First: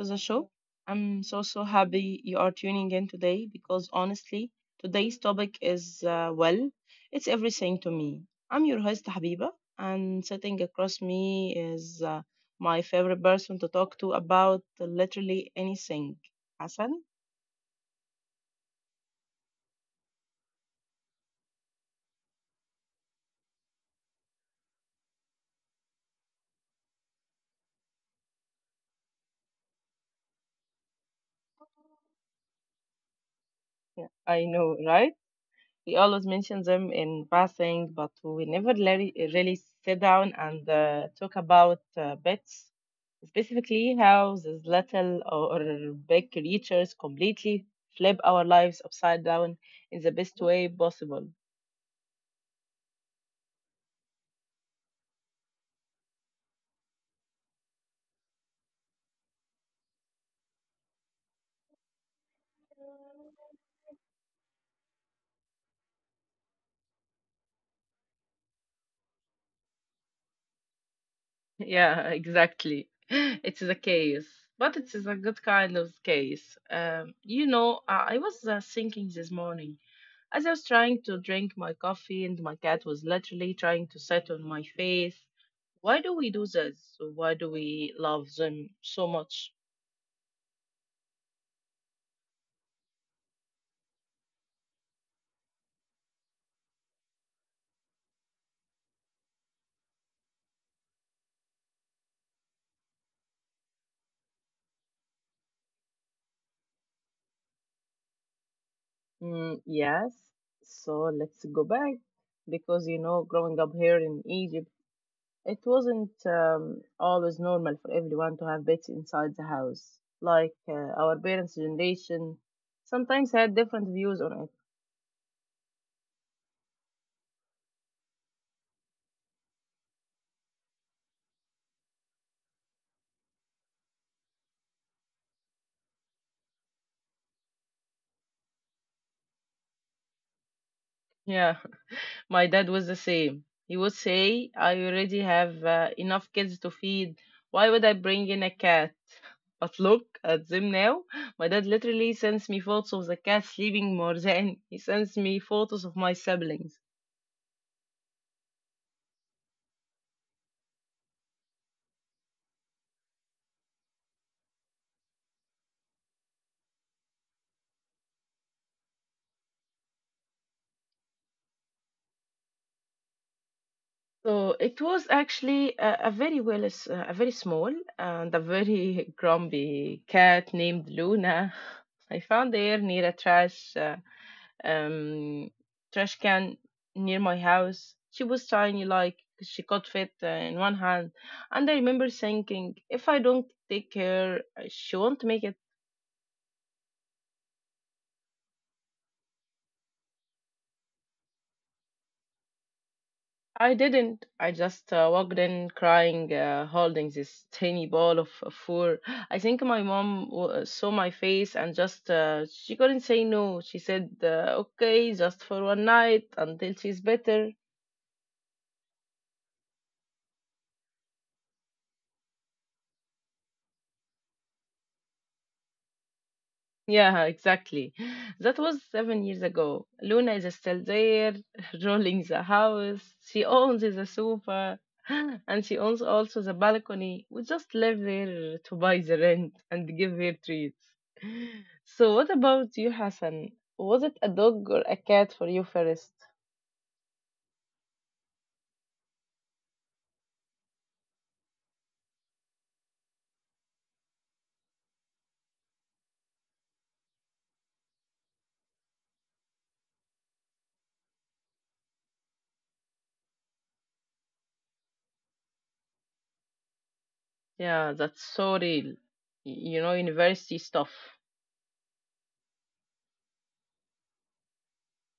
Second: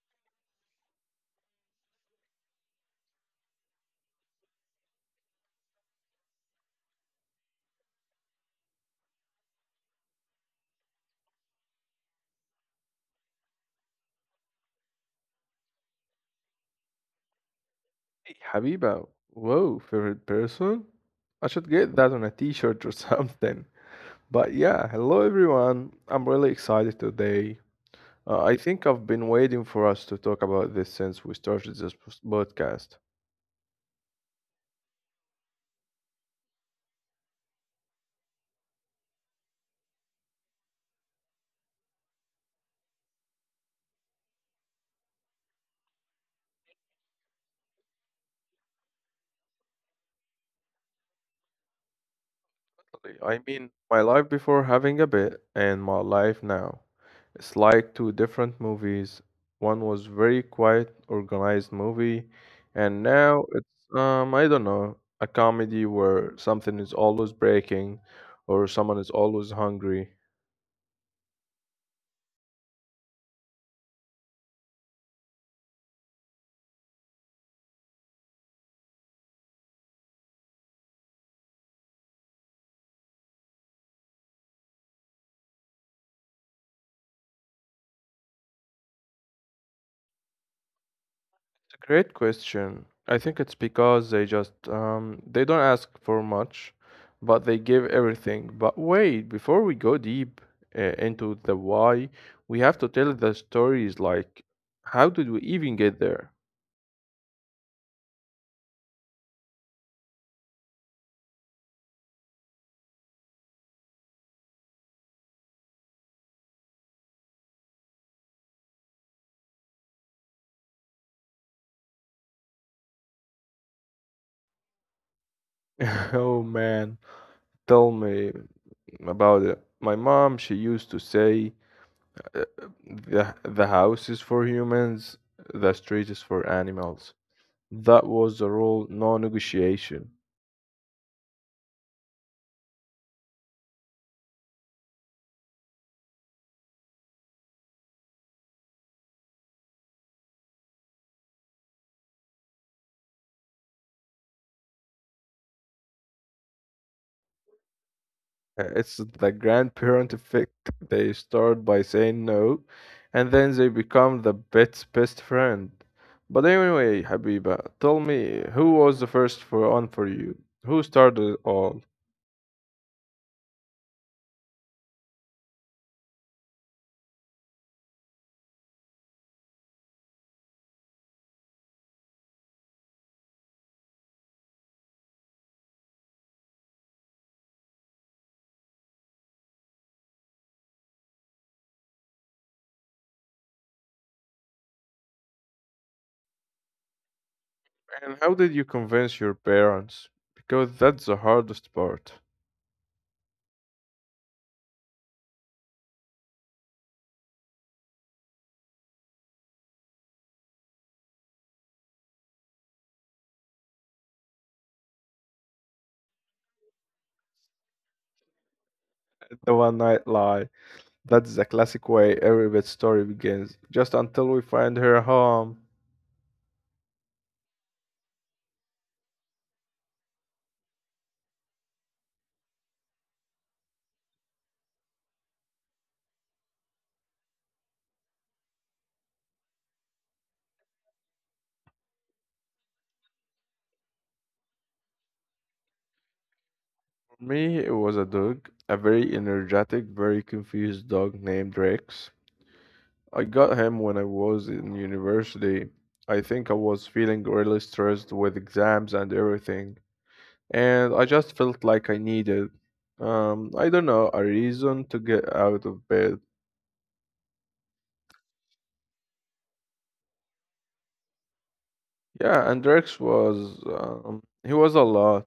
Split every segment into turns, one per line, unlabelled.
to the show. I'm so happy you are tuning in today because honestly, today's topic is well, it's everything to me. I'm your host Habiba, and sitting across me is my favorite person to talk to about literally anything. Hassan?
Hey, Habiba, whoa, favorite person? I should get that on a t-shirt or something. But yeah, hello everyone. I'm really excited today. I think I've been waiting for us to talk about this since we started this podcast.
Yeah, I know, right? He always mentions them in passing, but we never really sit down and talk about pets, specifically how these little or big creatures completely flip our lives upside down in the best way possible.
I mean, my life before having a bit and my life now. It's like two different movies. One was very quiet, organized movie, and now it's I don't know, a comedy where something is always breaking or someone is always hungry.
Yeah, exactly. It's the case, but it's a good kind of case. I was thinking this morning as I was trying to drink my coffee, and my cat was literally trying to sit on my face. Why do we do this? Why do we love them so much?
It's a great question. I think it's because they just they don't ask for much, but they give everything. But wait, before we go deep into the why, we have to tell the stories like how did we even get there?
Mm, yes. So let's go back because you know, growing up here in Egypt. It wasn't always normal for everyone to have pets inside the house. Like our parents' generation sometimes had different views on it.
Oh man. Tell me about it. My mom, she used to say, uh, the house is for humans, the street is for animals. That was the rule, no negotiation.
Yeah, my dad was the same. He would say, I already have enough kids to feed. Why would I bring in a cat? But look at them now. My dad literally sends me photos of the cat sleeping more than he sends me photos of my siblings.
It's the grandparent effect. They start by saying no, and then they become the pet's best friend. But anyway, Habiba, tell me, who was the first for on for you? Who started it all?
So it was actually a very small and a very grumpy cat named Luna. I found her near a um, trash can near my house. She was tiny, like she could fit in one hand, and I remember thinking, if I don't take care, she won't make it.
And how did you convince your parents? Because that's the hardest part.
I didn't. I just walked in crying, holding this tiny ball of fur. I think my mom saw my face and just she couldn't say no. She said, "Okay, just for one night until she's better."
The one night lie. That's the classic way every bad story begins, just until we find her home.
Yeah, exactly. That was seven years ago. Luna is still there, rolling the house. She owns the sofa, and she owns also the balcony. We just live there to buy the rent and give her treats. So, what about you, Hassan? Was it a dog or a cat for you first?
For me, it was a dog, a very energetic, very confused dog named Rex. I got him when I was in university. I think I was feeling really stressed with exams and everything, and I just felt like I needed, I don't know, a reason to get out of bed.
Yeah, that's so real. You know, university stuff.
Yeah, Andrex was he was a lot.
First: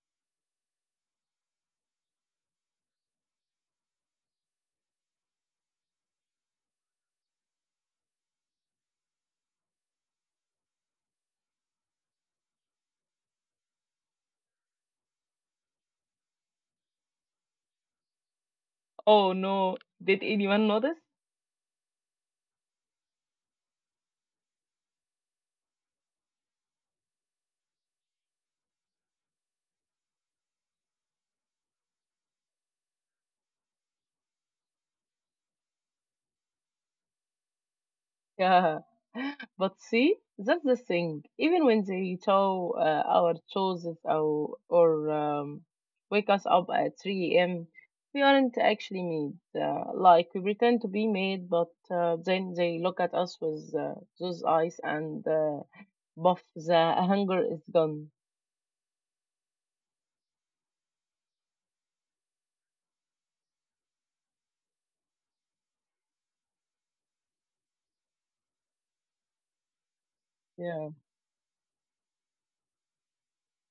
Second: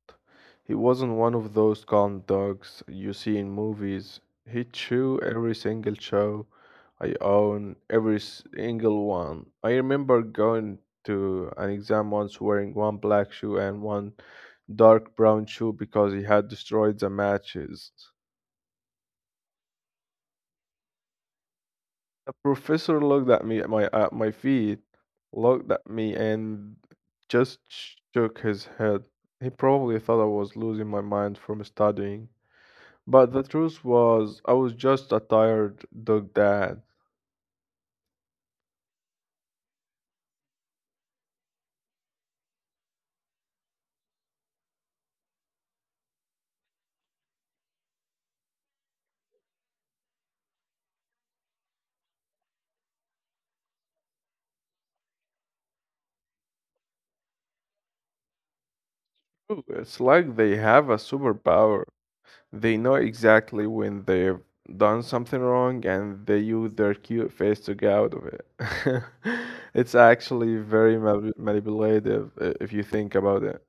He wasn't one of those calm dogs you see in movies. He chew every single show. I own every single one. I remember going to an exam once wearing one black shoe and one dark brown shoe because he had destroyed the matches.
Oh no, did anyone notice?
The professor looked at me at my feet, looked at me and just shook his head. He probably thought I was losing my mind from studying, but the truth was I was just a tired dog dad.
Yeah. But see, that's the thing. Even when they tow our chores or wake us up at 3 a.m., we aren't actually made. Like, we pretend to be made, but then they look at us with those eyes and buff, the hunger is gone.
Ooh, it's like they have a superpower. They know exactly when they've done something wrong and they use their cute face to get out of it. It's actually
Yeah.
very manipulative if you think about it.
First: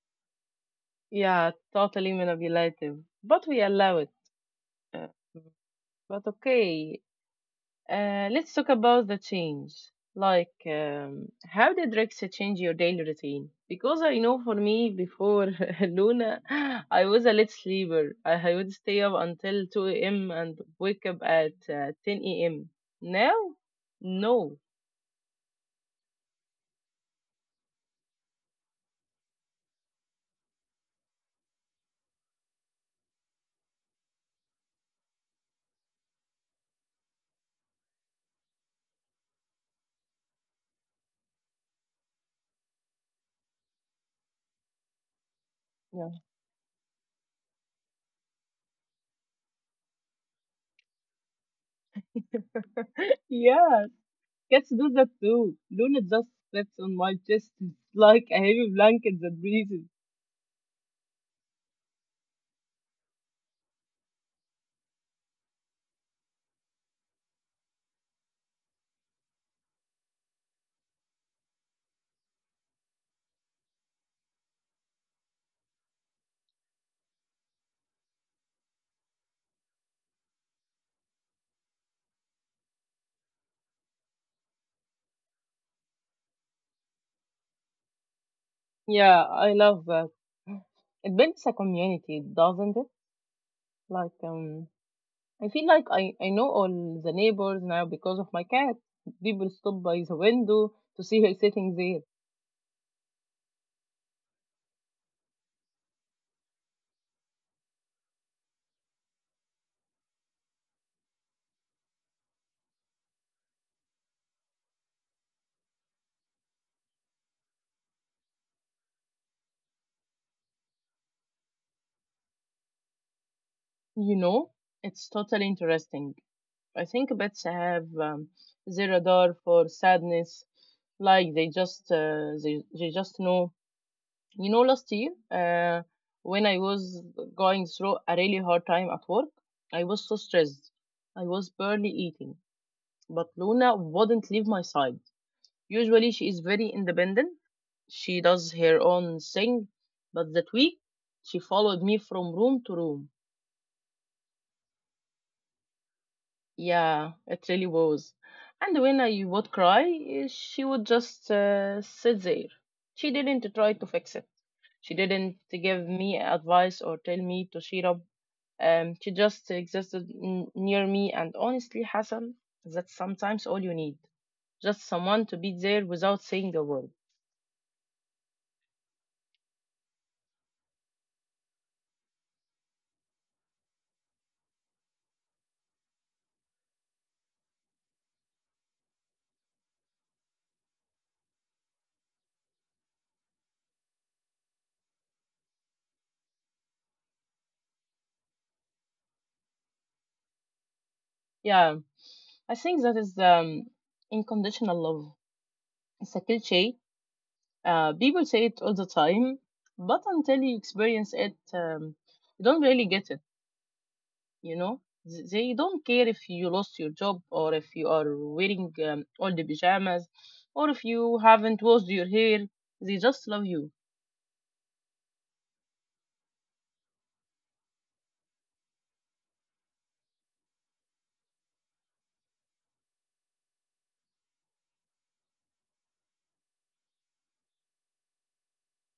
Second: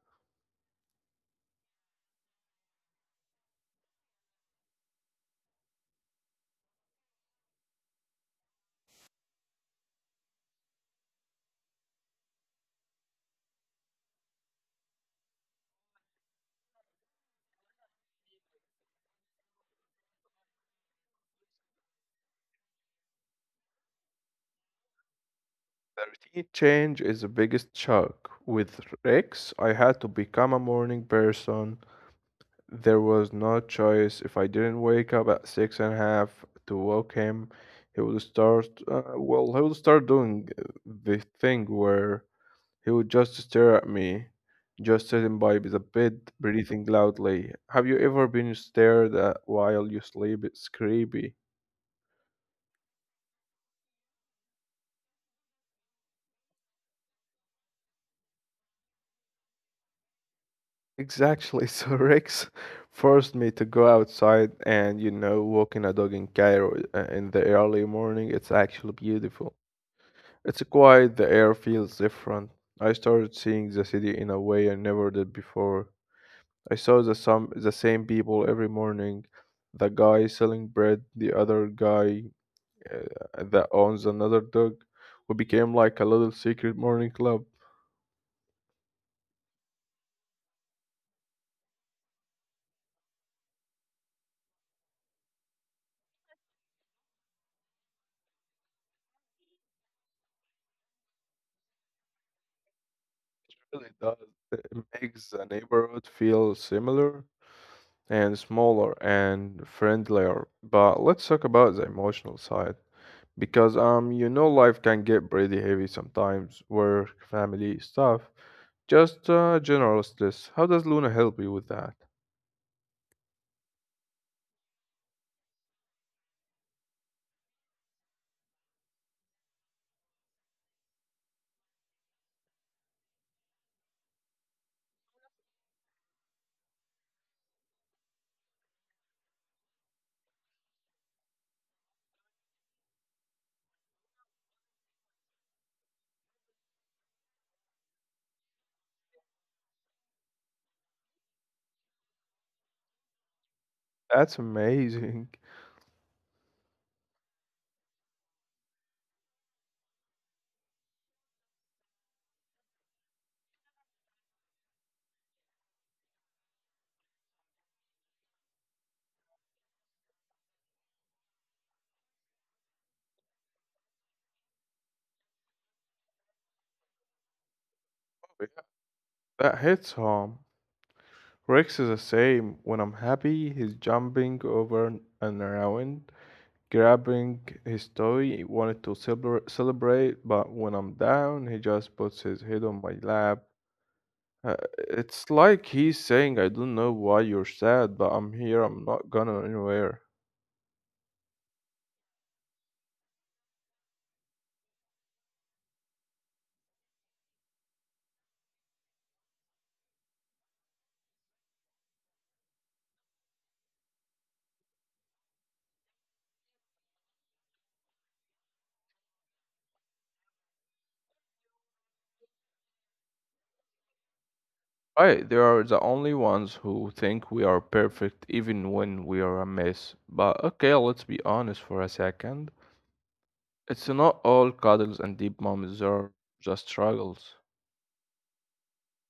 Yeah, totally manipulative. But we allow it. Uh, but okay, let's talk about the change. Like, how did Rex change your daily routine? Because I know for me, before Luna, I was a late sleeper. I would stay up until 2 a.m. and wake up at 10 a.m. Now, no.
The routine change is the biggest shock. With Rex, I had to become a morning person. There was no choice. If I didn't wake up at six and a half to walk him, he would he would start doing the thing where he would just stare at me, just sitting by the
Yeah.
bed, breathing loudly. Have you ever been stared at while you sleep? It's creepy.
Yeah, cats do that too. Luna just sits on my chest like a heavy blanket that breathes.
Exactly. So Rex forced me to go outside and, you know, walking a dog in Cairo in the early morning. It's actually beautiful. It's quiet, the air feels different. I started seeing the city in a way I never did before. I saw the same people every morning. The guy selling bread, the other guy that owns another dog. We became like a little secret morning club.
Yeah, I love that. It builds a community, doesn't it? Like, I feel like I know all the neighbors now because of my cat. People stop by the window to see her sitting there.
Really does. It makes the neighborhood feel similar and smaller and friendlier. But let's talk about the emotional side because you know life can get pretty heavy sometimes, work, family, stuff. Just general stress. How does Luna help you with that?
You know, it's totally interesting. I think pets have their radar for sadness, like they just they just know. You know, last year when I was going through a really hard time at work, I was so stressed. I was barely eating, but Luna wouldn't leave my side. Usually, she is very independent. She does her own thing, but that week she followed me from room to room.
That's amazing.
Yeah, it really was. And when I would cry, eh, she would just sit there. She didn't try to fix it. She didn't give me advice or tell me to cheer up. She just existed near me, and honestly, Hassan, that's sometimes all you need. Just someone to be there without saying a word.
That hits home. Rex is the same. When I'm happy, he's jumping over and around, grabbing his toy. He wanted to celebrate, but when I'm down, he just puts his head on my lap. Uh, it's like he's saying, I don't know why you're sad, but I'm here, I'm not gonna anywhere.
Yeah, I think that is unconditional love. It's a cliche. People say it all the time, but until you experience it, you don't really get it. You know, they don't care if you lost your job or if you are wearing all the pajamas or if you haven't washed your hair. They just love you.
Right, they are the only ones who think we are perfect even when we are a mess. But okay, let's be honest for a second. It's not all cuddles and deep moments are just struggles.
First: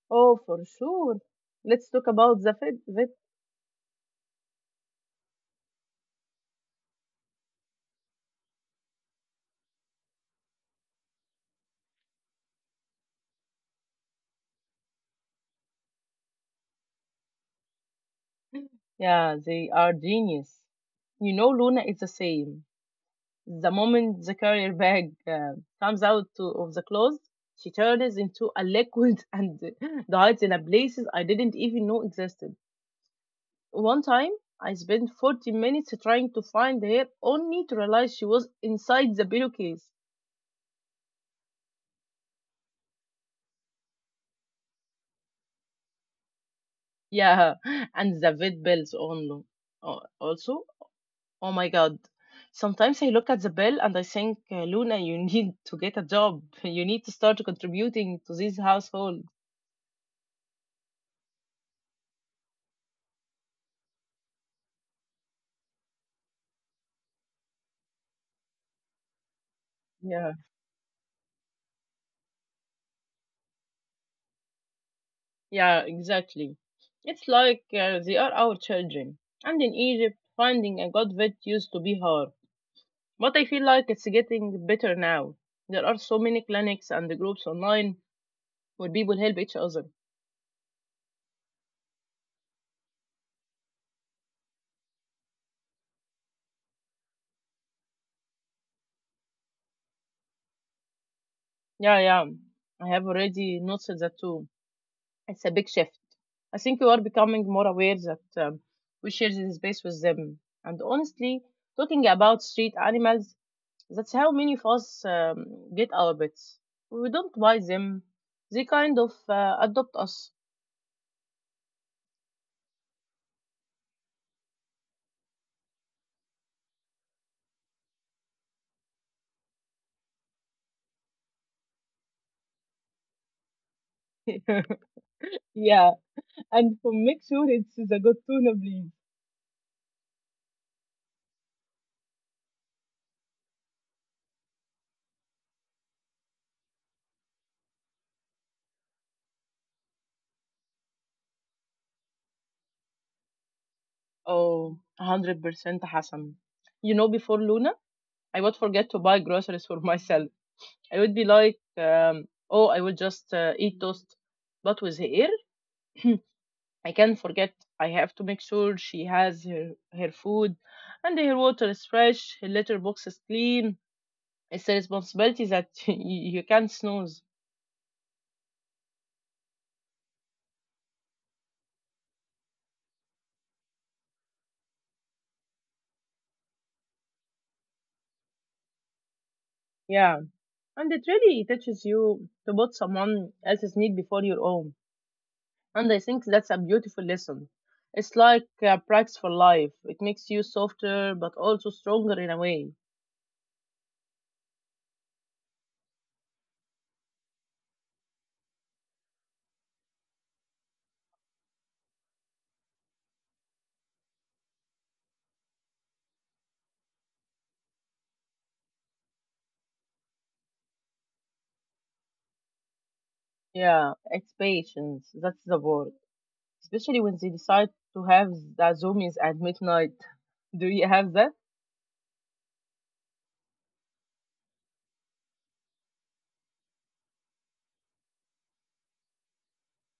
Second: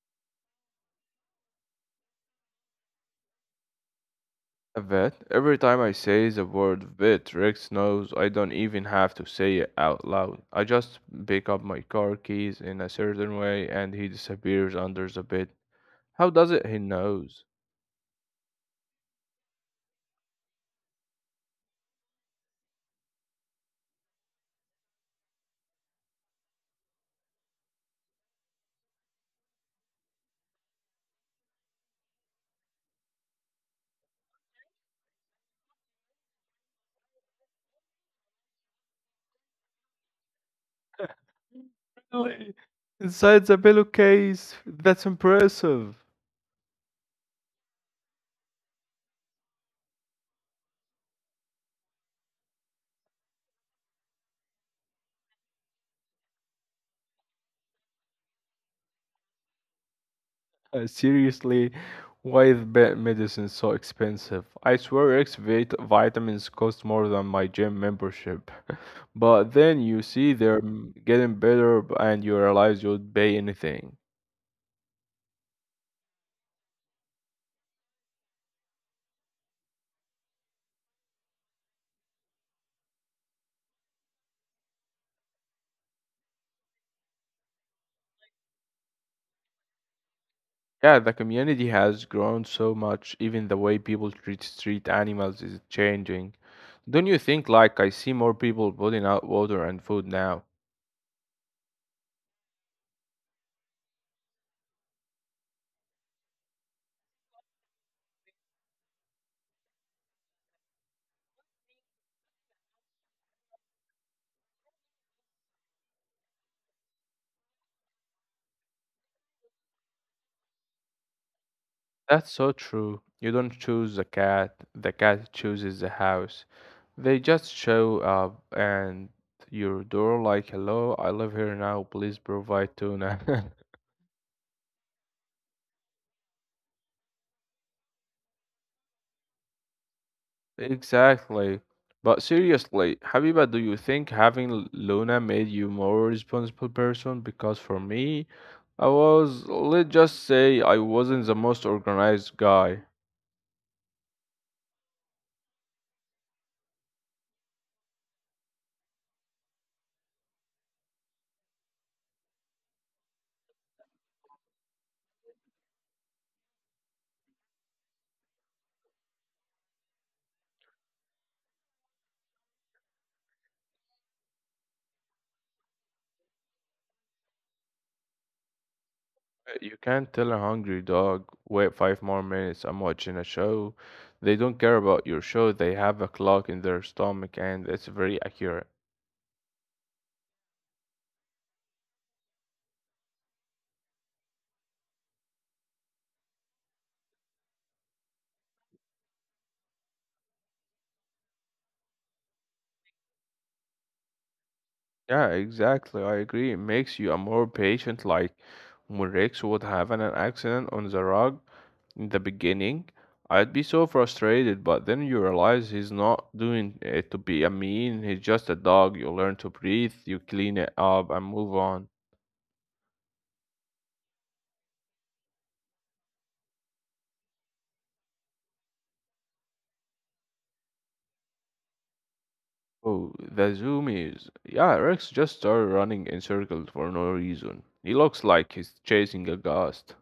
Oh, for sure. Let's talk about the fit.
A vet, every time I say the word vet, Rex knows. I don't even have to say it out loud. I just pick up my car keys in a certain way and he disappears under the bed. How does it? He knows.
Yeah, they are genius. You know, Luna is the same. The moment the carrier bag comes out to, of the clothes, she turns into a liquid and hides in a places I didn't even know existed. One time, I spent 40 minutes trying to find her only to realize she was inside the pillowcase.
Really? Inside the pillowcase? That's impressive.
Yeah, and the vet bells on also. Oh my god. Sometimes I look at the bell and I think, Luna, you need to get a job. You need to start contributing to this household.
Seriously, why is vet medicine so expensive? I swear X vitamins cost more than my gym membership. But then you see
Yeah,
they're getting better and you realize you'd pay anything.
yeah, exactly. It's like they are our children. And in Egypt, finding a good vet used to be hard. But I feel like it's getting better now. There are so many clinics and groups online where people help each other.
Yeah, the community has grown so much, even the way people treat street animals is changing. Don't you think, like, I see more people putting out water and food now?
Yeah, yeah. I have already noticed that too. It's a big shift. I think we are becoming more aware that we share this space with them. And honestly, talking about street animals, that's how many of us get our pets. We don't buy them, they kind of adopt us.
That's so true. You don't choose the cat chooses the house. They just show up and your door like, hello, I live here now, please provide tuna.
Yeah, and for make sure it's the good tuna, please.
Exactly. But seriously, Habiba, do you think having Luna made you more responsible person? Because for me, I was, let's just say, I wasn't the most organized guy.
Oh, 100% Hassan. You know, before Luna, I would forget to buy groceries for myself. I would be like, oh, I will just eat toast. But with her, I can forget. I have to make sure she has her food and her water is fresh, her litter box is clean. It's a responsibility that you can't snooze.
You can't tell a hungry dog, wait five more minutes, I'm watching a show. They don't care about your show, they have a clock in their stomach, and it's very accurate.
Yeah. And it really teaches you to put someone else's need before your own. And I think that's a beautiful lesson. It's like a practice for life. It makes you softer, but also stronger in a way.
Yeah, exactly. I agree. It makes you a more patient, like when Rex would have an accident on the rug in the beginning. I'd be so frustrated, but then you realize he's not doing it to be a mean. He's just a dog. You learn to breathe, you clean it up, and move on.
Yeah, it's patience. That's the word. Especially when they decide to have the zoomies at midnight. Do you have that?
Oh, the zoomies. Yeah, Rex just started running in circles for no reason. He looks like he's chasing a ghost.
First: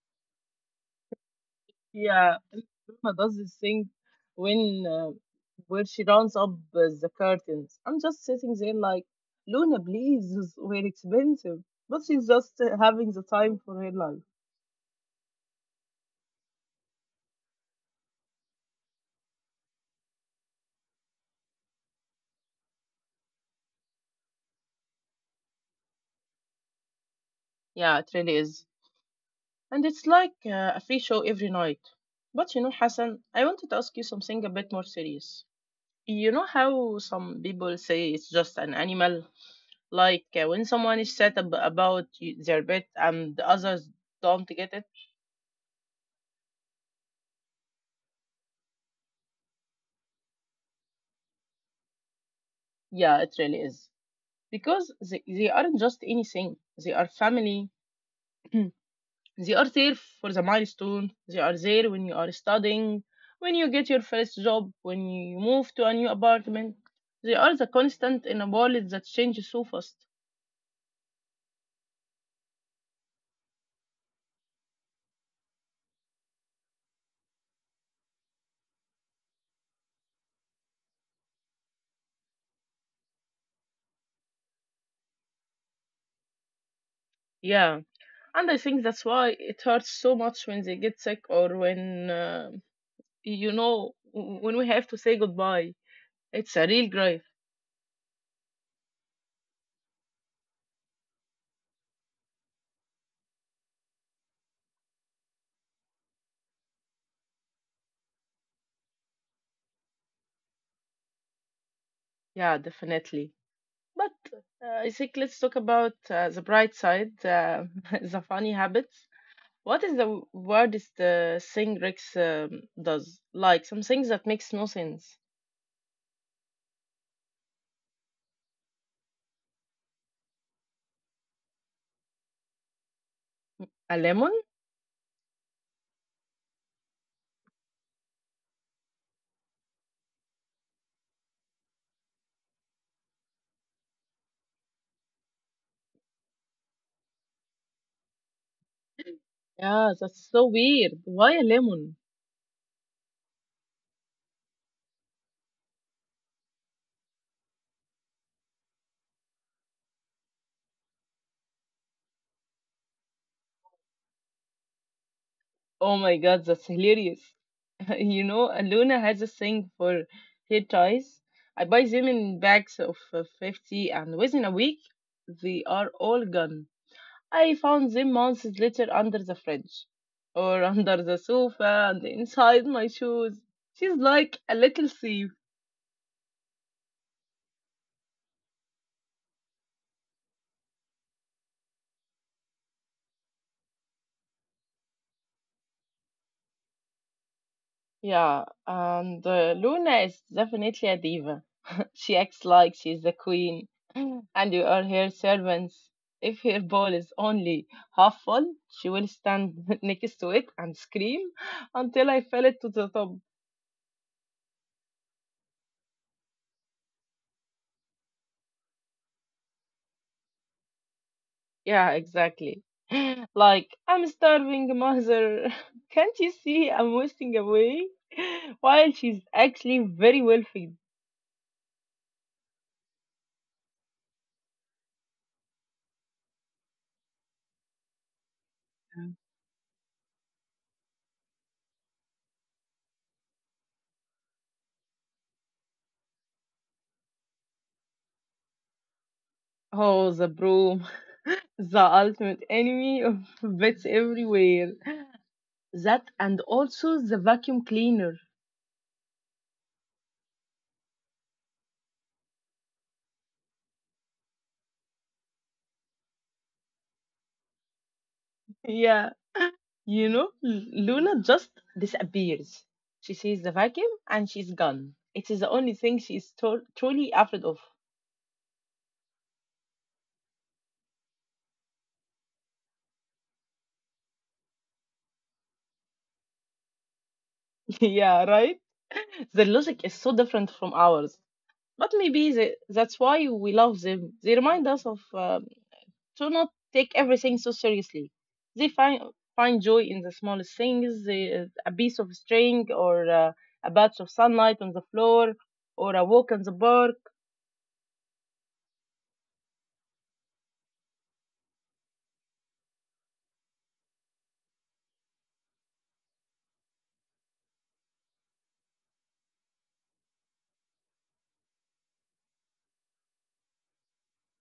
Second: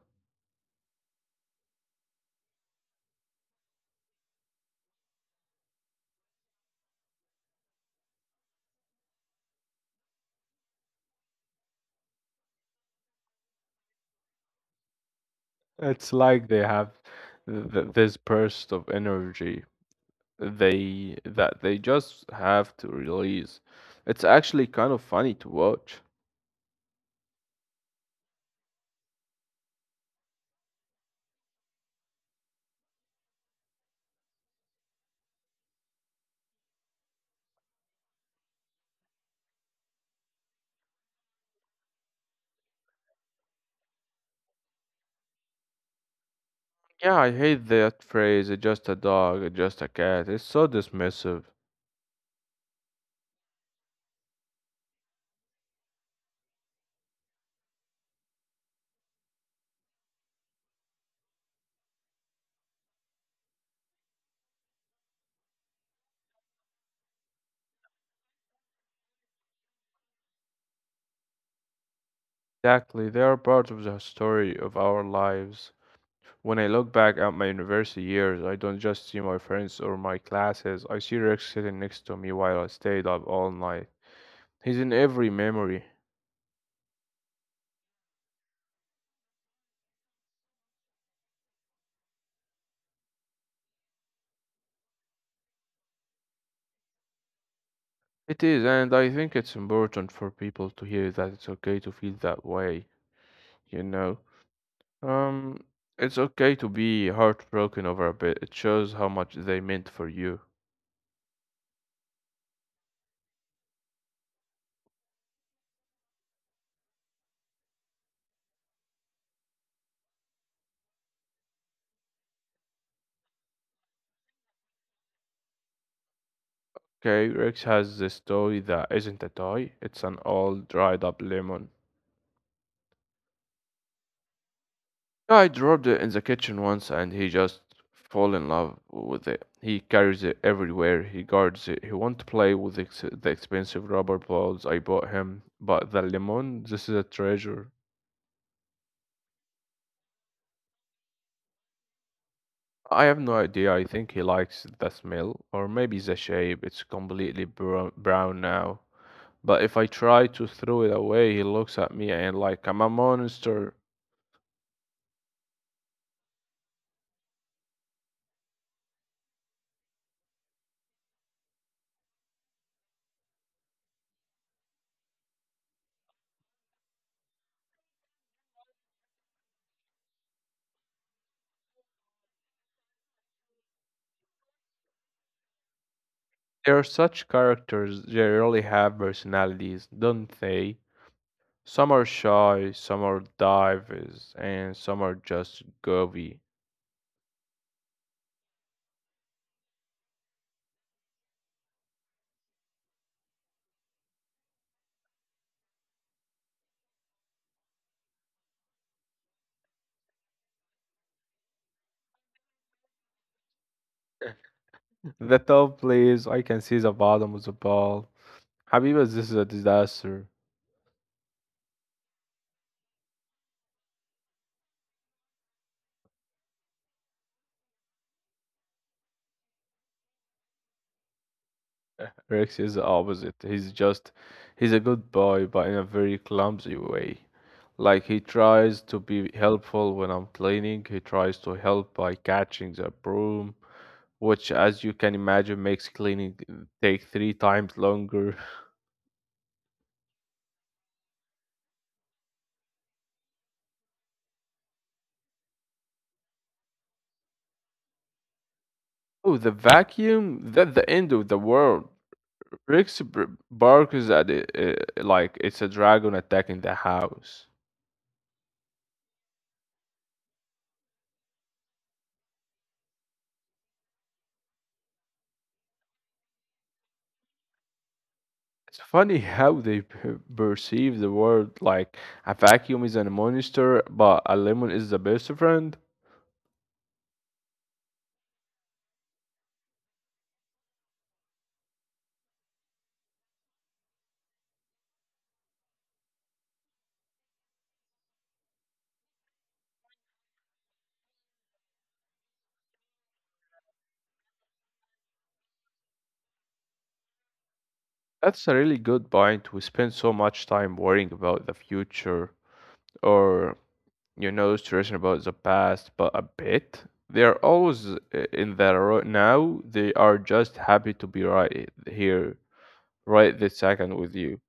Yeah, Roma does this thing when where she runs up the curtains. I'm just sitting there like, Luna, please, we're expensive. But she's just having the time for her life.
It's like they have this burst of energy they that they just have to release. It's actually kind of funny to watch.
Yeah, it really is. And it's like a free show every night. But you know, Hassan, I wanted to ask you something a bit more serious. You know how some people say it's just an animal? Like when someone is sad about their pet and the others don't get it?
Yeah, I hate that phrase, it's just a dog, it's just a cat. It's so dismissive.
Yeah, it really is. Because they aren't just anything, they are family, they are there for the milestone. They are there when you are studying, when you get your first job, when you move to a new apartment. They are the constant in a world that changes so fast.
Exactly, they are part of the story of our lives. When I look back at my university years, I don't just see my friends or my classes. I see Rex sitting next to me while I stayed up all night. He's in every memory.
Yeah, and I think that's why it hurts so much when they get sick or when, when we have to say goodbye. It's a real grief.
It is, and I think it's important for people to hear that it's okay to feel that way, you know? Um, it's okay to be heartbroken over a bit. It shows how much they meant for you.
Yeah, definitely. But I think let's talk about the bright side, the funny habits. What is the weirdest thing Rex does? Like some things that makes no sense.
Okay, Rex has this toy that isn't a toy. It's an old dried up lemon.
A lemon?
I dropped it in the kitchen once and he just fall in love with it. He carries it everywhere. He guards it. He won't play with the expensive rubber balls I bought him, but the lemon, this is a treasure.
Yeah, that's so weird. Why a lemon?
I have no idea. I think he likes the smell or maybe the shape. It's completely brown now. But if I try to throw it away, he looks at me and like I'm a monster.
Oh my god, that's hilarious. You know, Luna has a thing for hair ties. I buy them in bags of 50, and within a week, they are all gone. I found them months later under the fridge, or under the sofa, and inside my shoes. She's like a little thief.
They are such characters, they really have personalities, don't they? Some are shy, some are divers, and some are just goofy.
Yeah, and Luna is definitely a diva. She acts like she's the queen, and you are her servants. If her bowl is only half full, she will stand next to it and scream until I fill it to the top.
The top, please. I can see the bottom of the ball. Habibas, this is a disaster.
Yeah, exactly. Like, I'm starving, mother. Can't you see I'm wasting away? While she's actually very well fed.
Rex is the opposite. He's a good boy, but in a very clumsy way. Like he tries to be helpful when I'm cleaning. He tries to help by catching the broom, which, as you can imagine, makes cleaning take three times longer.
Oh, the broom, the ultimate enemy of pets everywhere. That and also the vacuum cleaner.
Oh, the vacuum! That the end of the world. Rex barks at it like it's a dragon attacking the house.
Yeah, you know, Luna just disappears. She sees the vacuum and she's gone. It is the only thing she's truly afraid of.
It's funny how they perceive the world like a vacuum is a monster, but a lemon is the best friend.
Yeah, right? Their logic is so different from ours. But maybe that's why we love them. They remind us of to not take everything so seriously. They find joy in the smallest things, a piece of string or a patch of sunlight on the floor or a walk in the park.
That's a really good point. We spend so much time worrying about the future or, you know, stressing about the past, but a bit. They are always in that now. They are just happy to be right here, right this second with you.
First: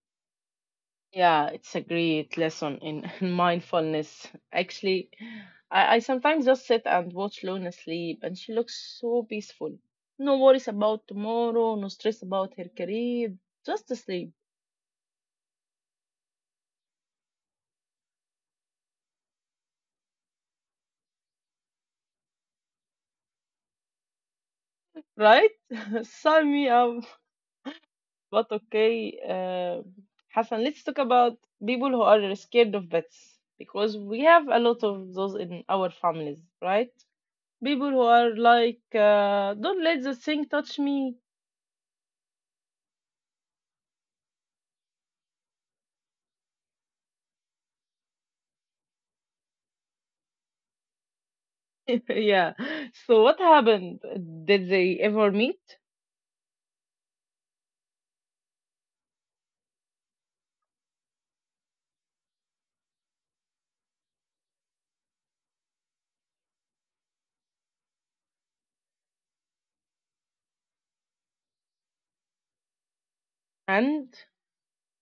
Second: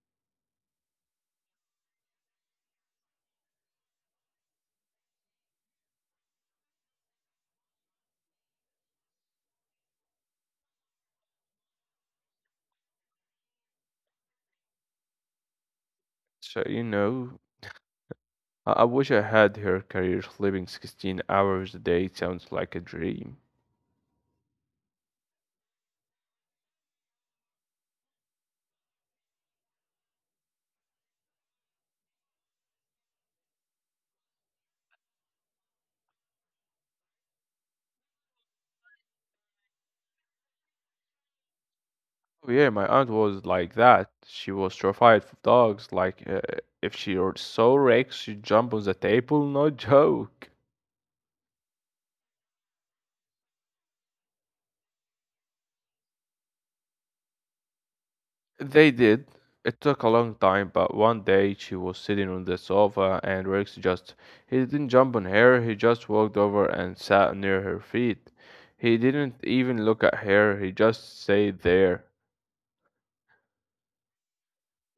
Yeah, it's a great lesson in, mindfulness. Actually, I sometimes just sit and watch Luna sleep, and she looks so peaceful. No worries about tomorrow, no stress about her career, just sleep,
So, you know, I wish I had her career sleeping 16 hours a day. Sounds like a dream.
right? Sign me up. But okay, Hassan, let's talk about people who are scared of bats because we have a lot of those in our families, right? People who are like, don't let the thing touch me.
Oh yeah, my aunt was like that. She was terrified of dogs. Like, if she or saw Rex, she'd jump on the table. No joke.
Yeah. So what happened? Did they ever meet?
They did. It took a long time, but one day she was sitting on the sofa and Rex just, he didn't jump on her, he just walked over and sat near her feet. He didn't even look at her, he just stayed there.
And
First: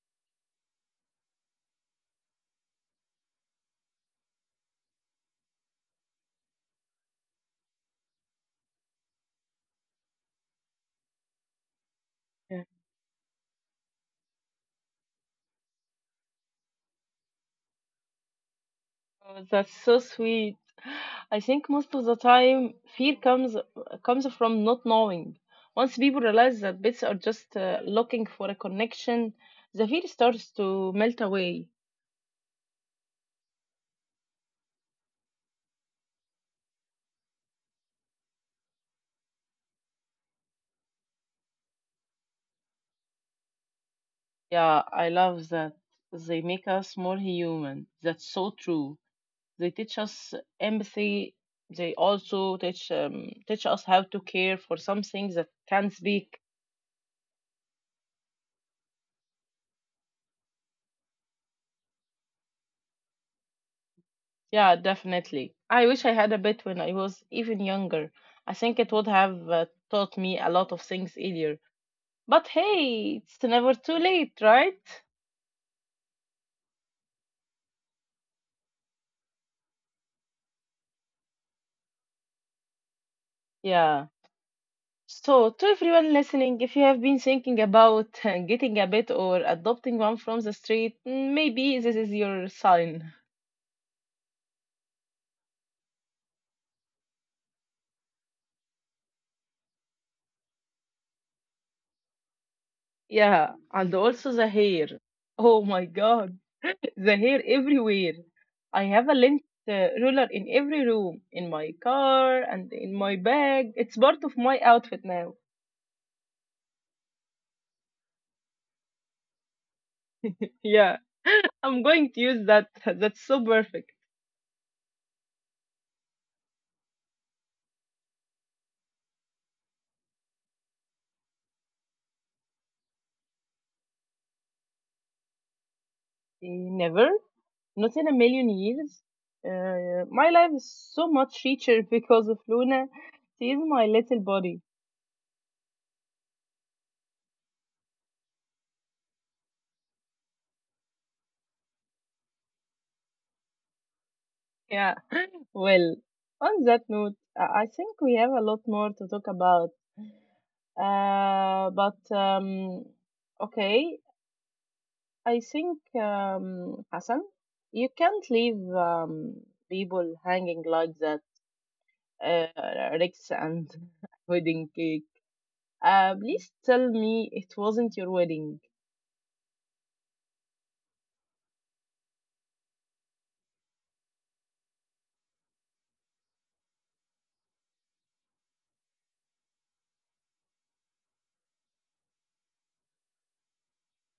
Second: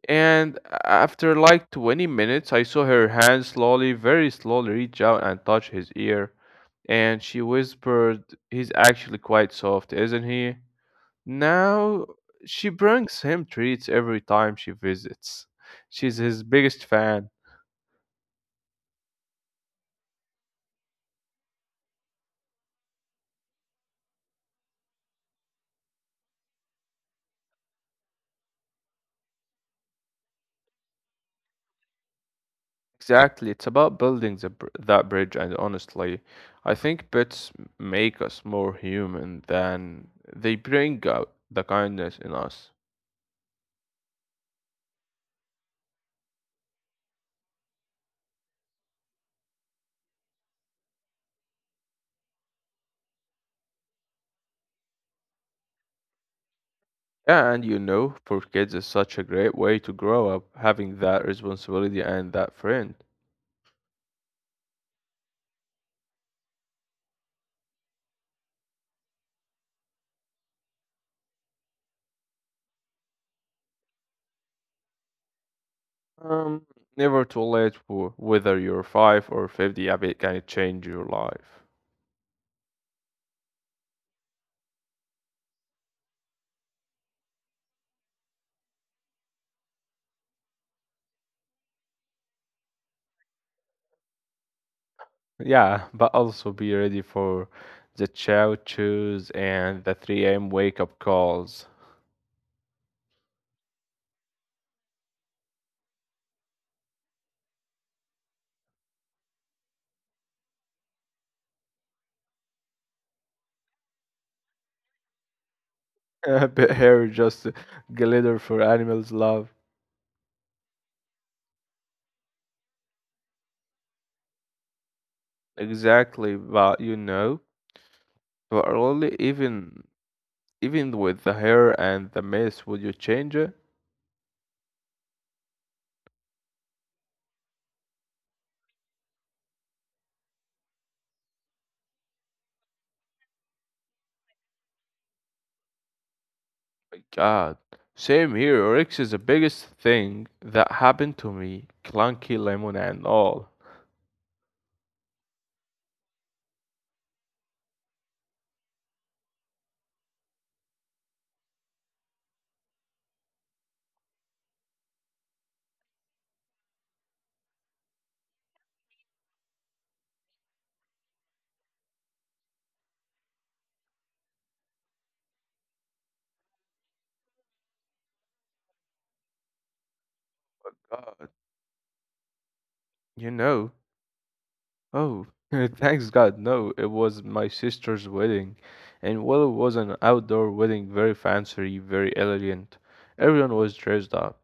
And after like 20 minutes, I saw her hand slowly, very slowly reach out and touch his ear. And she whispered, he's actually quite soft, isn't he? Now,
yeah.
she brings him treats every time she visits. She's his biggest fan.
Oh, that's so sweet. I think most of the time fear comes from not knowing. Once people realize that bits are just looking for a connection, the fear starts to melt away.
Exactly. It's about building that bridge. And honestly, I think pets make us more human than they bring out the kindness in us.
Yeah, I love that. They make us more human. That's so true. They teach us empathy. They also teach teach us how to care for something that can't be.
Yeah, and you know, for kids, it's such a great way to grow up, having that responsibility and that friend.
Yeah, definitely. I wish I had a bit when I was even younger. I think it would have taught me a lot of things earlier. But hey, it's never too late, right?
Um, Never too late for whether you're 5 or 50. A bit can change your life.
Yeah. So, to everyone listening, if you have been thinking about getting a pet or adopting one from the street, mm, maybe this is your sign.
Yeah, but also be ready for the chow chews and the 3 a.m. wake up calls.
Yeah, and also the hair. Oh my god, the hair everywhere. I have a lint roller in every room, in my car and in my bag. It's part of my outfit now.
But here, just glitter for animals' love.
Yeah, I'm going to use that. That's so perfect.
Exactly, but you know, but really, even with the hair and the mess, would you change it?
Eh, never, not in a million years. My life is so much richer because of Luna. She is my little body.
My God. Same here. Oryx is the biggest thing that happened to me. Clunky lemon and all.
Yeah. Well, on that note, I think we have a lot more to talk about. But okay, I think, Hassan, you can't leave people hanging like that. Rex and wedding cake. Please tell me it wasn't your wedding.
God, you know. Oh, thanks God. No, it was my sister's wedding. And while it was an outdoor wedding, very fancy, very elegant, everyone was dressed up.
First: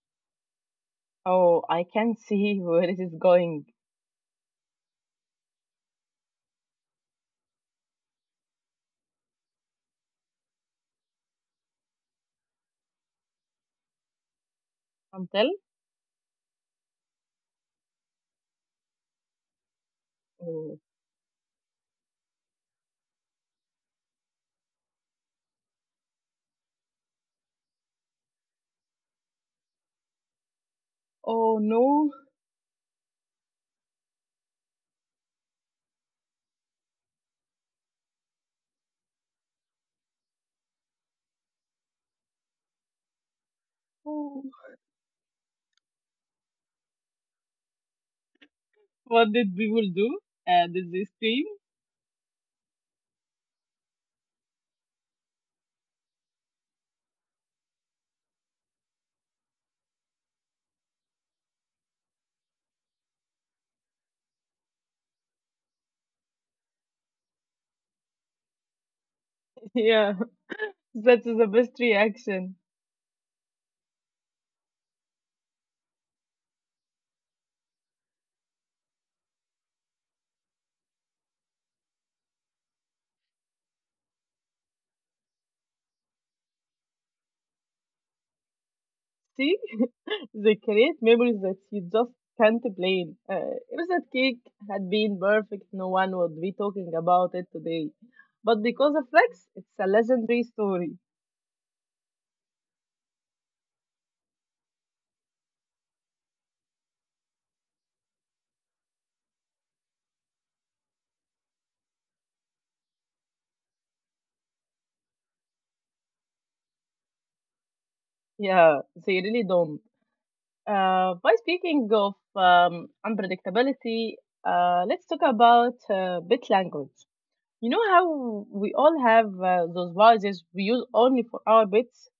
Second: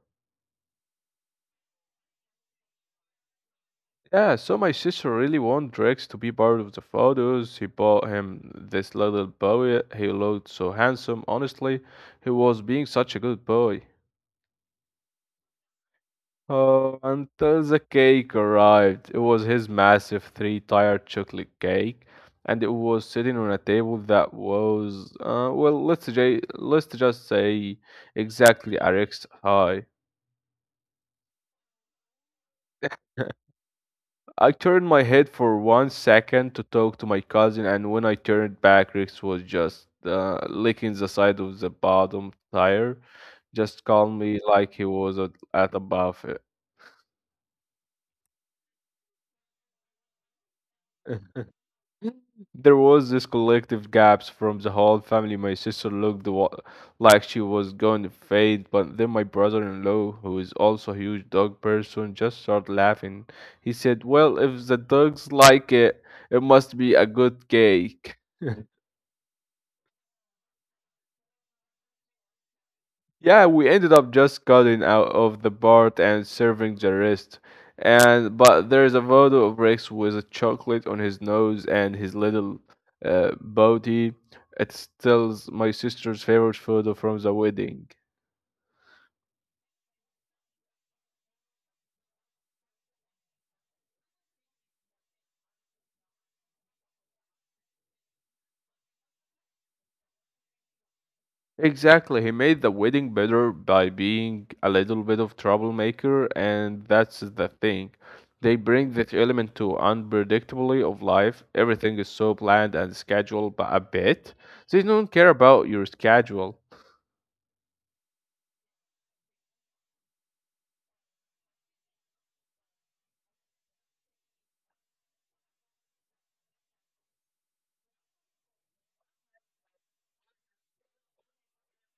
Oh, I can see where it is going.
Yeah, so my sister really wanted Rex to be part of the photos. He bought him this little boy. He looked so handsome, honestly. He was being such a good boy.
Until?
Oh, until the cake arrived. It was his massive
Oh,
three-tiered chocolate cake, and it was sitting on a table that was, well, let's just say exactly a Rex high.
oh no.
I turned my head for one second to talk to my cousin, and when I turned back, Rex was just licking the side of the bottom tire, just
Oh,
calmly like he was at a buffet.
what did people do? Did they scream?
There was this collective gaps from the whole family. My sister like she was going to faint, but then my brother-in-law, who is also a huge dog person, just started laughing. He said, "Well, if the dogs like it must be a good cake."
Yeah, that's the best reaction.
Yeah, we ended up just cutting out of the bar and serving the rest. And but there is a photo of Rex with a chocolate on his nose and his little body. It's still my sister's favorite photo from the wedding.
See? They create memories that you just can't blame. If that cake had been perfect, no one would be talking about it today. But because of Flex, it's a legendary story.
Exactly. He made the wedding better by being a little bit of troublemaker, and that's the thing. They bring that element to unpredictability of life. Everything is so planned and scheduled, but a bit. They don't care about your schedule.
Yeah, they really don't. By speaking of unpredictability, let's talk about bit language. You know how we all have those voices we use only for our bits?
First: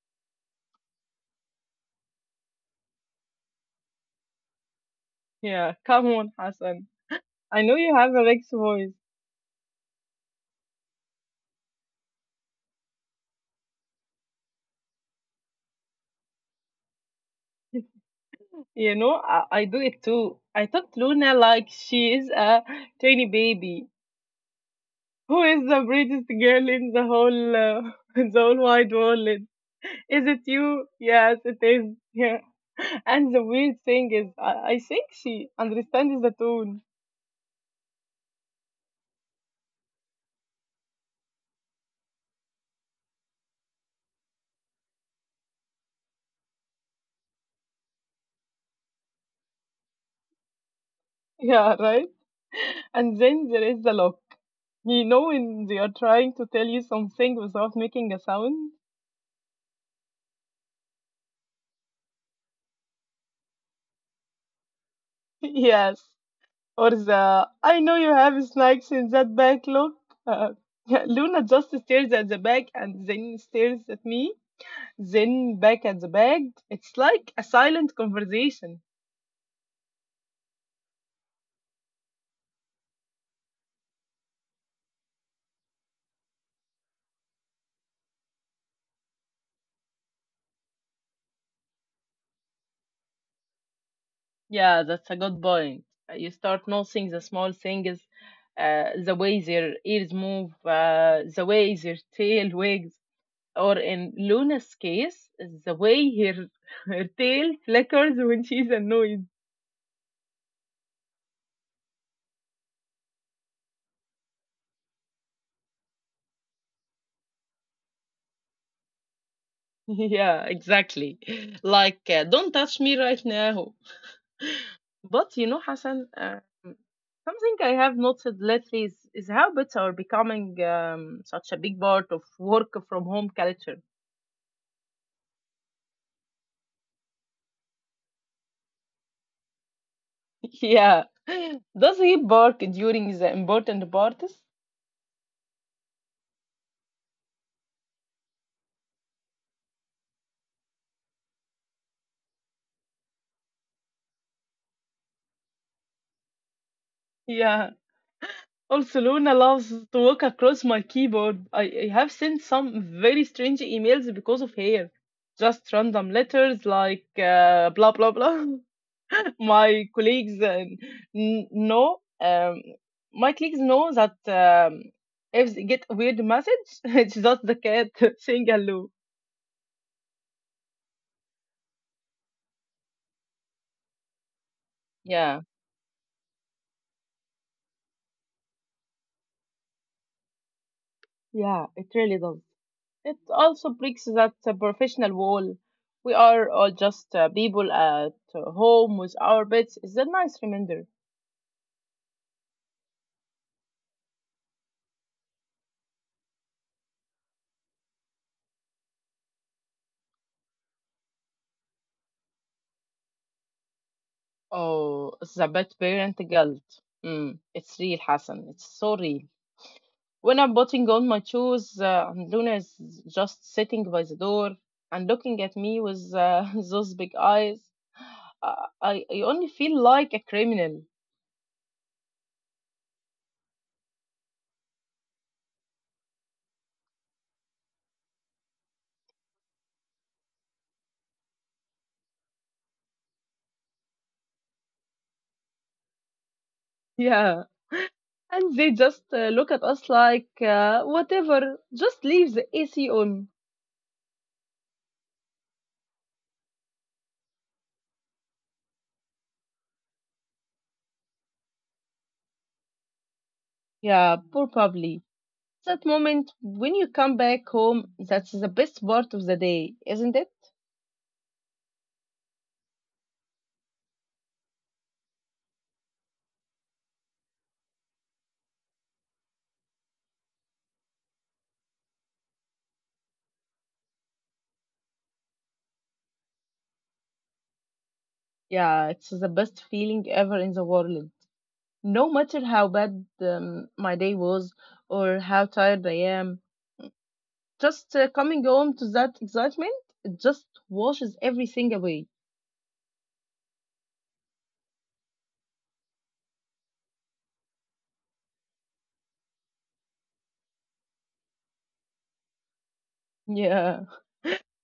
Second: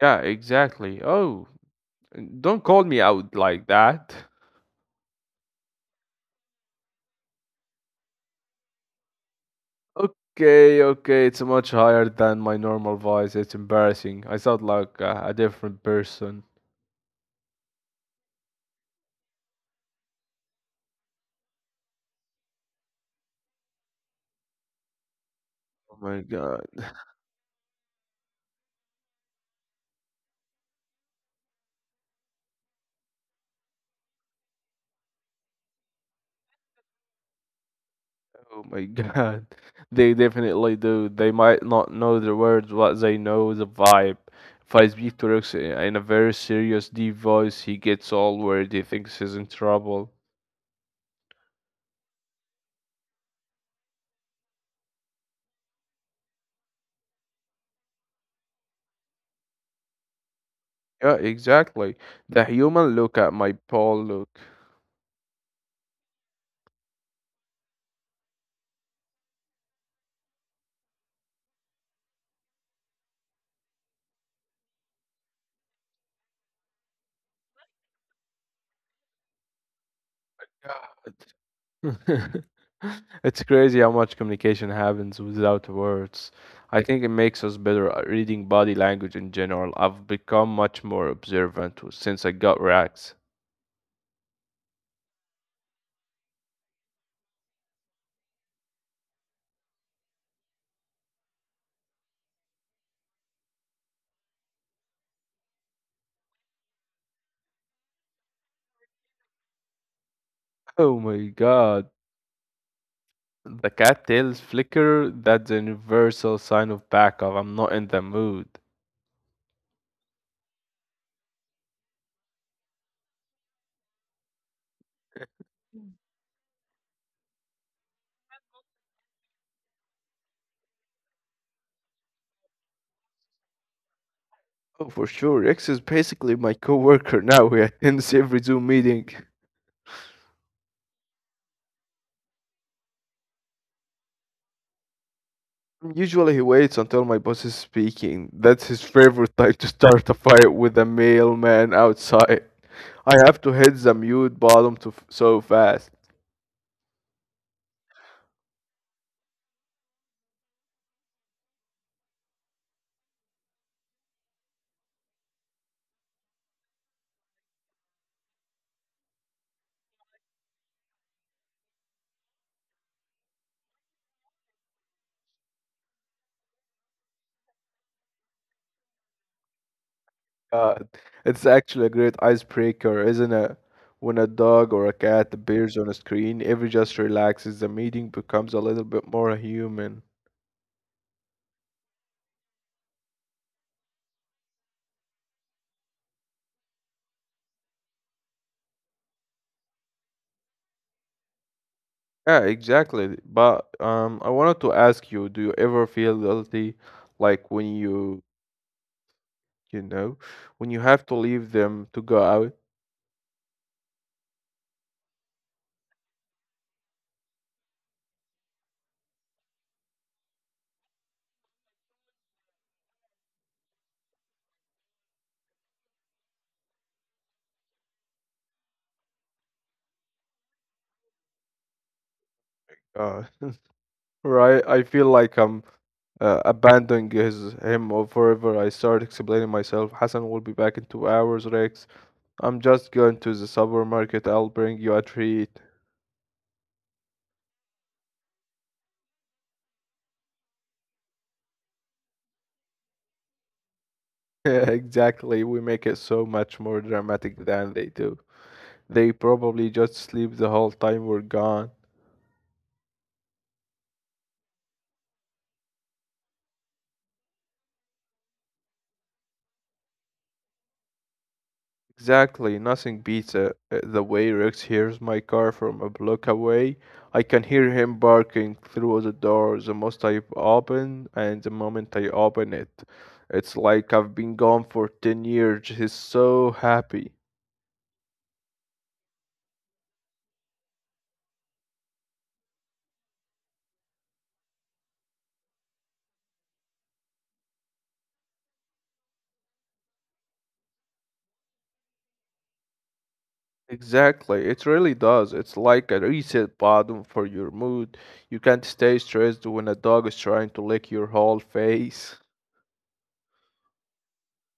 Yeah, exactly. Oh, don't call me out like that.
Yeah, come on, Hassan. I know you have a Rex voice.
Okay, okay, it's much higher than my normal voice. It's embarrassing. I sound like a different person.
You know, I do it too. I talk to Luna like she is a tiny baby. Who is the
Oh my
prettiest
god.
girl in the whole in the whole wide world? Is it you? Yes, it is. Yeah. And the weird thing is, I think she understands the tone.
Oh my God. They definitely do. They might not know the words, but they know the vibe. If I speak to Rex in a very serious, deep voice, he gets all worried. He thinks he's in trouble.
Yeah, right. And then there is the look. You know, when they are trying to tell you something without making a sound.
Yeah, exactly. The human look at my Paul look.
Yes. Or the I know you have snakes in that bag look. Uh, Luna just stares at the bag and then stares at me, then back at the bag. It's like a silent conversation.
God. It's crazy how much communication happens without words. I think it makes us better at reading body language in general. I've become much more observant since I got Rex.
Yeah, that's a good point. You start noticing the small things, the way their ears move, the way their tail wags, or in Luna's case, the way her, her tail flickers when she's annoyed.
Oh my God. The cattails flicker, that's a universal sign of back off. I'm not in the mood.
Yeah, exactly. Like, don't touch me right now. But you know, Hassan, something I have noted lately is habits are becoming such a big part of work from home culture.
Oh, for sure. X is basically my coworker now. He attends every Zoom meeting.
Yeah. Does he bark during the important parties?
Usually he waits until my boss is speaking. That's his favorite time to start a fight with a mailman outside. I have to hit the mute bottom so fast.
Yeah. Also, Luna loves to walk across my keyboard. I have sent some very strange emails because of her. Just random letters like blah blah blah. my colleagues uh, n- know um, my colleagues know that if they get a weird message, it's just the cat saying hello.
God, it's actually a great icebreaker, isn't it? When a dog or a cat
Yeah,
appears on a screen, every just relaxes. The meeting becomes a little bit more human.
yeah, it really does. It also breaks that professional wall. We are all just people at home with our pets. It's a nice reminder.
Yeah, exactly. But I wanted to ask you, do you ever feel guilty, like when you know, when you have to leave them to go out?
Oh, it's a bad parent guilt. Mm, it's real, Hassan, it's so real. When I'm putting on my shoes, Luna is just sitting by the door and looking at me with those big eyes. I only feel like a criminal.
Uh, right? I feel like I'm abandoning his him or forever. I start explaining myself. Hassan will be back in 2 hours, Rex. I'm just going to the supermarket. I'll bring you a treat.
Yeah. And they just look at us like, whatever, just leave the AC on.
Exactly. We make it so much more dramatic than they do. They probably just sleep the whole time we're gone.
Yeah, poor Pabli. That moment when you come back home, that's the best part of the day, isn't it?
Exactly, nothing beats the way Rex hears my car from a block away. I can hear him barking through the door the most I open, and the moment I open it, it's like I've been gone for 10 years. He's so happy.
Yeah, it's the best feeling ever in the world. No matter how bad my day was or how tired I am, just coming home to that excitement, it just washes everything away.
Exactly, it really does. It's like a reset button for your mood. You can't stay stressed when a dog is trying to lick your whole face.
Yeah.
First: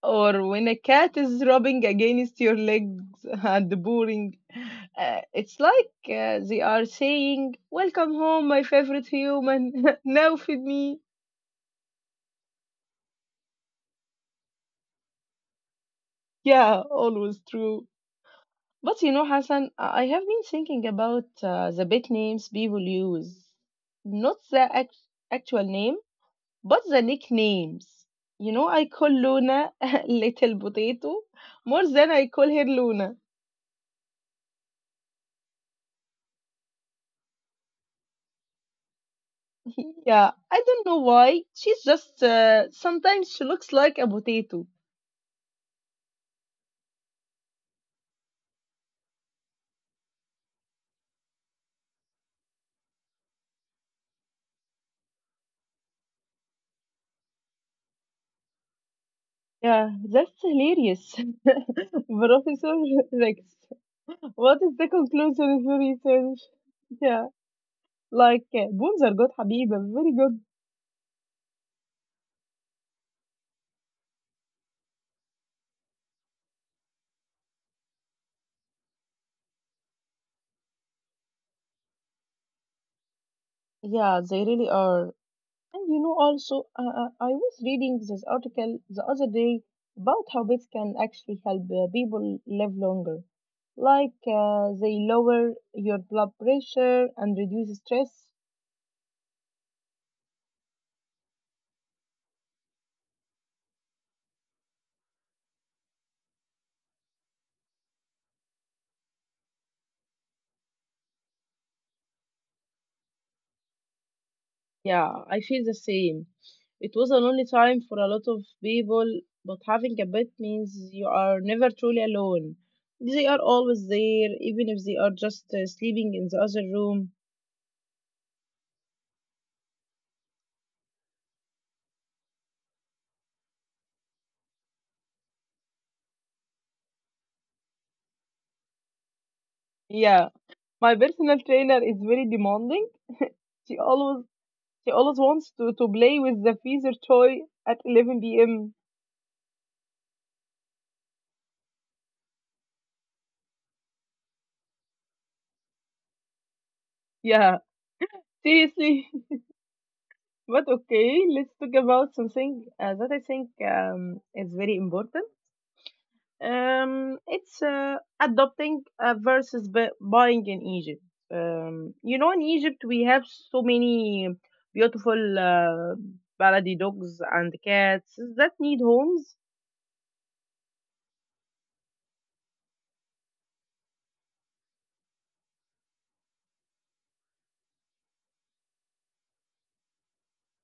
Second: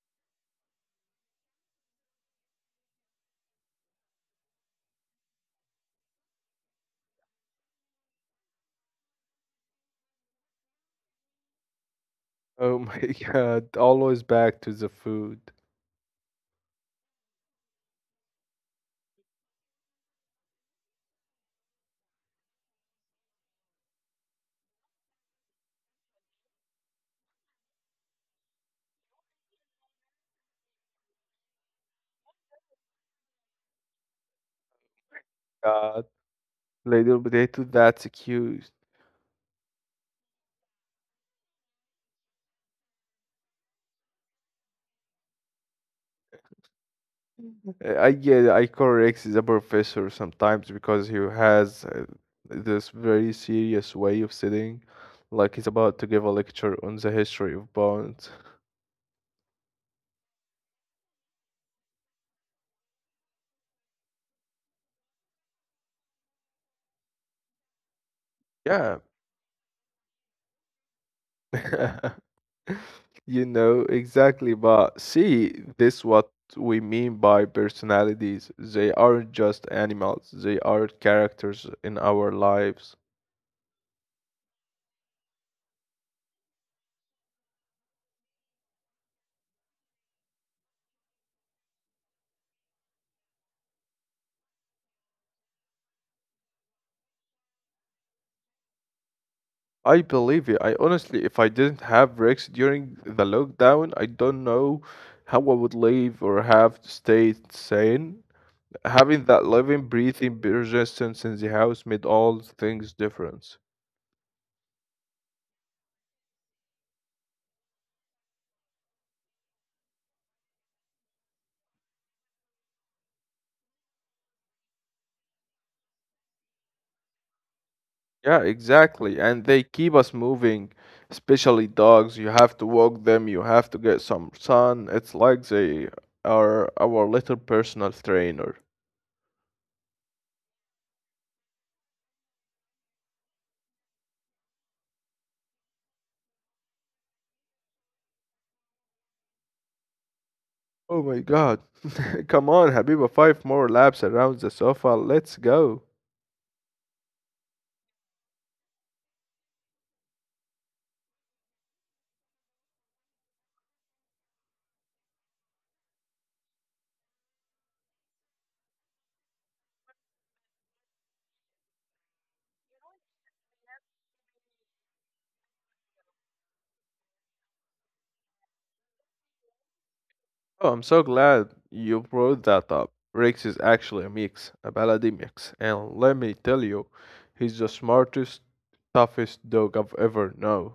Or when a cat is rubbing against your legs and boring, it's like they are saying, Welcome home, my favorite human. Now feed me.
Oh my god, always back to the food.
Yeah, always true. But you know, Hassan, I have been thinking about the pet names people use. Not the act- actual name, but the nicknames. You know, I call Luna Little Potato more than I call her Luna.
God. Little potato, that's cute.
Yeah, I don't know why. She's just, sometimes she looks like a potato.
I correct the professor sometimes because he has this very serious way of sitting, like he's about to give a lecture on the history of bonds.
Yeah, that's hilarious. Professor Rex, what is the conclusion of your research? Yeah, like,
Yeah.
Boons are good, Habiba, very good.
You know, exactly. But see, this what we mean by personalities. They aren't just animals, they are characters in our lives.
Yeah, they really are. And you know, also, I was reading this article the other day about how pets can actually help people live longer. Like, they lower your blood pressure and reduce stress.
I believe it. I honestly, if I didn't have breaks during the lockdown, I don't know how I would live or have stayed sane. Having that living, breathing persistence in the house made all things different.
Yeah, I feel the same. It was a lonely time for a lot of people, but having a pet means you are never truly alone. They are always there, even if they are just sleeping in the other room.
Yeah, exactly. And they keep us moving, especially dogs. You have to walk them, you have to get some sun. It's like they are our little personal trainer.
Yeah, my personal trainer is very demanding. She always she always wants to play with the freezer toy at 11 p.m.
Oh my God. Come on, Habiba, five more laps around the sofa. Let's go.
Yeah, seriously. But okay, let's talk about something that I think is very important. It's adopting versus buying in Egypt. You know, in Egypt we have so many beautiful baladi dogs and cats that need homes.
Oh, I'm so glad you brought that up. Rex is actually a mix, a paladin mix, and let me tell you, he's the smartest, toughest dog I've ever known.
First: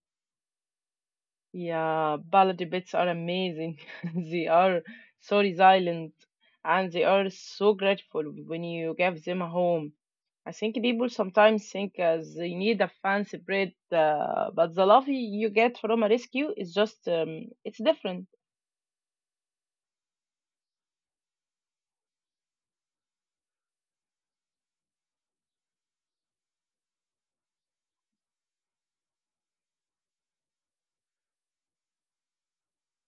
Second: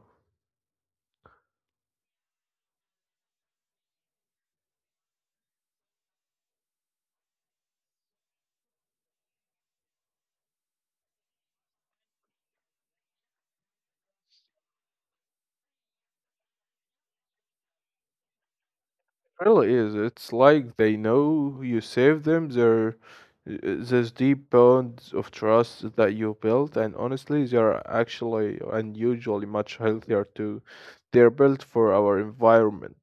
Yeah, ballad debates are amazing. They are so resilient and they are so grateful when you give them a home. I think people sometimes think they need a fancy bread, but the love you get from a rescue is just, it's different.
Really is. It's like they know you saved them. There's deep bonds of trust that you built, and honestly, they're actually unusually much healthier too. They're built for our environment.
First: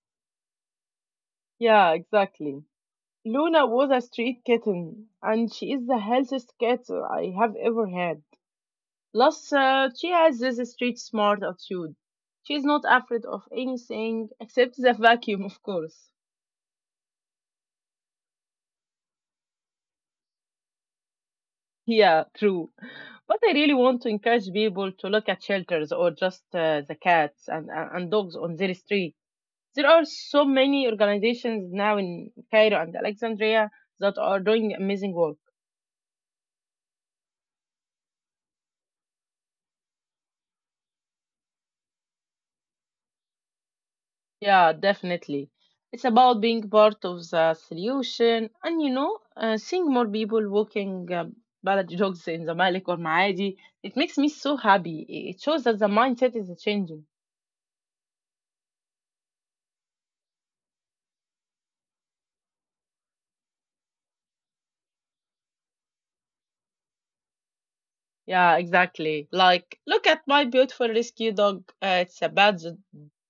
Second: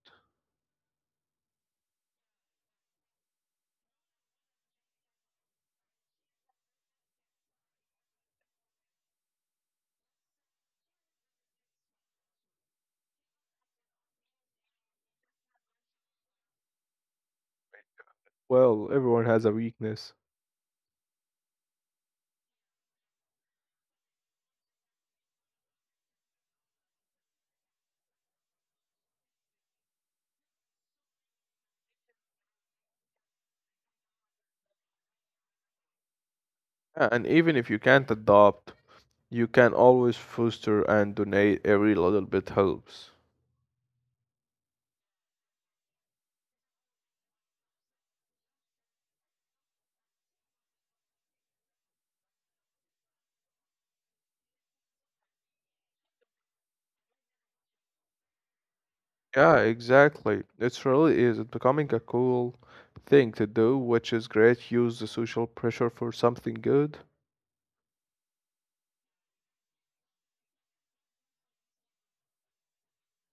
Yeah, exactly. Luna was a street kitten and she is the healthiest cat I have ever had. Plus, she has this street smart attitude. She's not afraid of anything except the vacuum, of course.
Well, everyone has a weakness.
Yeah, true. But I really want to encourage people to look at shelters or just the cats and dogs on their street. There are so many organizations now in Cairo and Alexandria that are doing amazing work.
Yeah, and even if you can't adopt. You can always foster and donate, every little bit helps.
Yeah, definitely. It's about being part of the solution and you know, seeing more people walking ballet dogs in the Malik or Maadi, it makes me so happy. It shows that the mindset is changing.
Yeah, exactly. It really is. It's becoming a cool thing to do, which is great. Use the social pressure for something good.
Yeah, exactly. Like, look at my beautiful rescue dog. It's a badge,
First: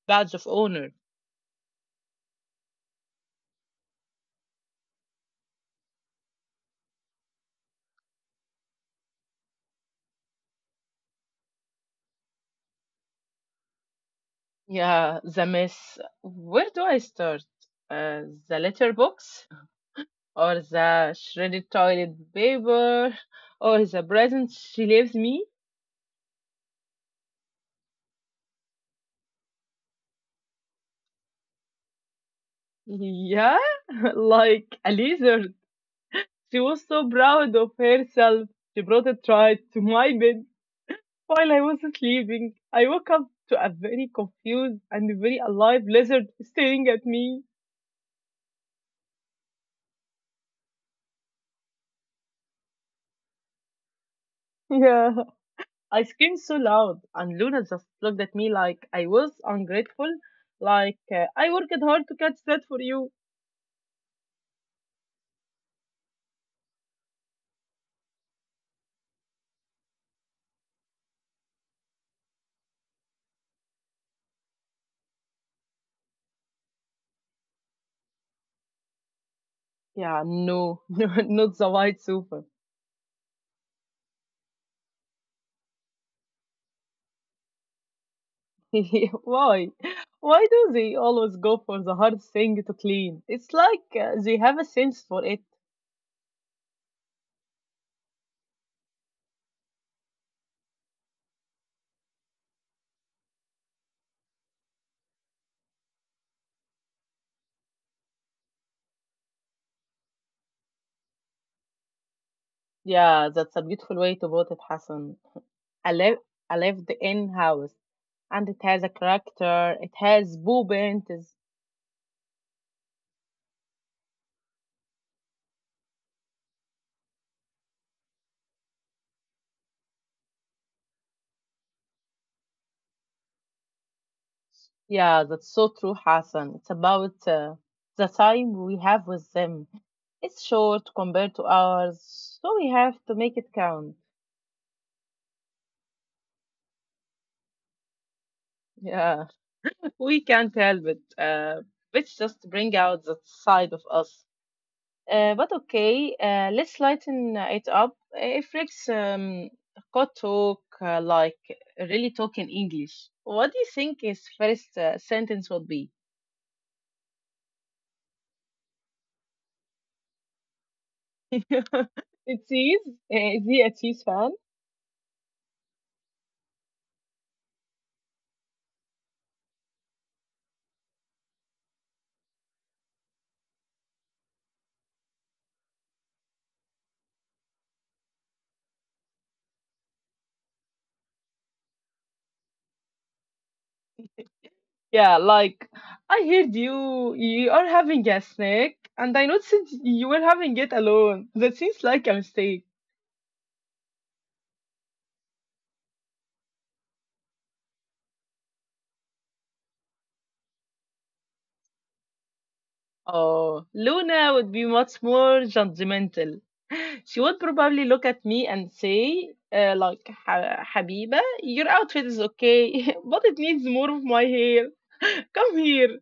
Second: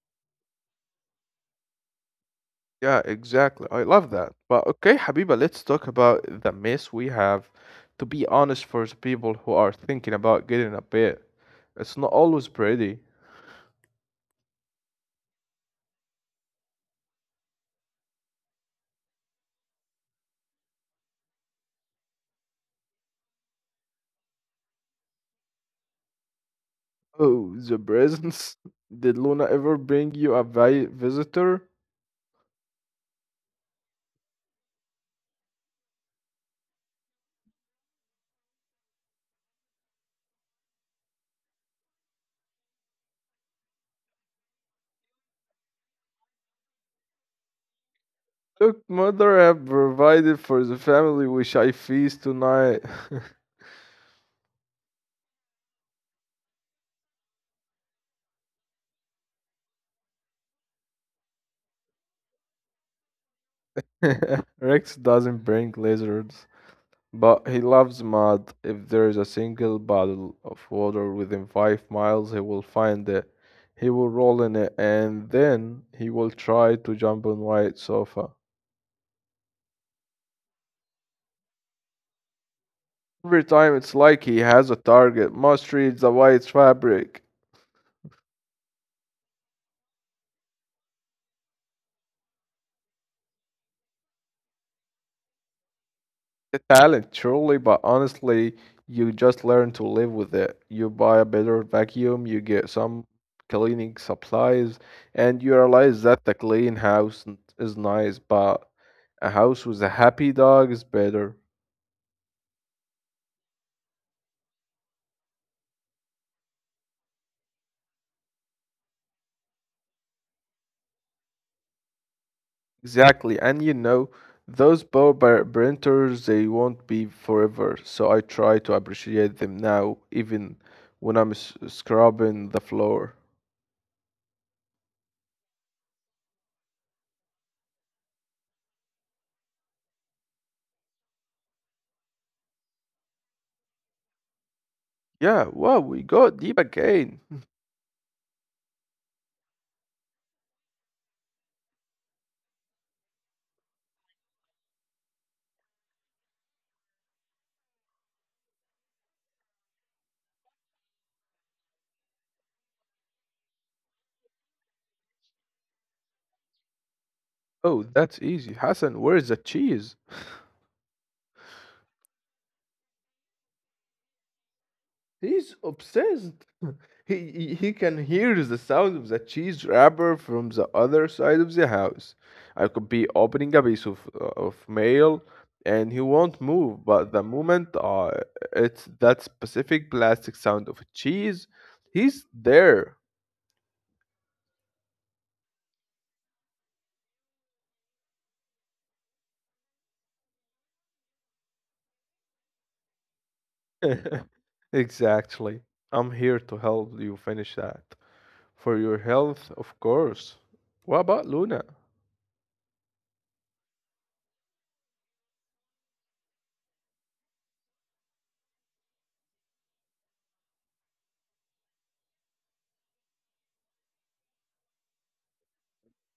badge of honor.
Yeah, exactly. I love that. But okay, Habiba, let's talk about the mess we have. To be honest, for the people who are thinking about getting a pet, it's not always pretty.
Yeah, the mess. Where do I start? Uh, the litter box or the shredded toilet paper or the present she leaves me?
Oh, the presents. Did Luna ever bring you a vi visitor?
Yeah, like a lizard. She was so proud of herself. She brought a tray to my bed while I was sleeping. I woke up to a very confused and very alive lizard staring at me.
Look, mother have provided for the family which I feast tonight.
Yeah, I screamed so loud, and Luna just looked at me like I was ungrateful, like I worked hard to catch that for you.
Rex doesn't bring lizards, but he loves mud. If there is a single bottle of water within 5 miles, he will find it. He will roll in it, and then he will try to jump on white sofa.
Yeah, no, no, not the white sofa.
Every time it's like he has a target. Must read the white fabric.
Why? Why do they always go for the hard thing to clean? It's like they have a sense for it.
A talent, truly, but honestly, you just learn to live with it. You buy a better vacuum, you get some cleaning supplies, and you realize that a clean house n- is nice, but a house with a happy dog is better.
Yeah, that's a beautiful way to put it, Hassan. I live, I lived in house, and it has a character. It has movement. It's,
Exactly, and you know, those printers, they won't be forever, so I try to appreciate them now, even when scrubbing the floor.
yeah, that's so true, Hassan. It's about the time we have with them. It's short compared to ours, so we have to make it count.
Yeah, wow, we got deep again.
Yeah, we can't help it. Let's just bring out that side of us. But okay, let's lighten it up. If Rex could talk like really talk in English, what do you think his first sentence would be?
Oh, that's easy. Hassan, where's the cheese?
It's cheese? Is he a cheese fan?
He's obsessed. He can hear the sound of the cheese wrapper from the other side of the house. I could be opening a piece of mail and he won't move, but the moment it's that specific plastic sound of cheese, he's there.
Yeah, like I heard you are having a snack, and I noticed you were having it alone. That seems like a mistake.
Exactly. I'm here to help you finish that. For your health, of course. What about Luna?
Oh, Luna would be much more judgmental. She would probably look at me and say, "Ha- Habiba, your outfit is okay, but it needs more of my hair. Come here."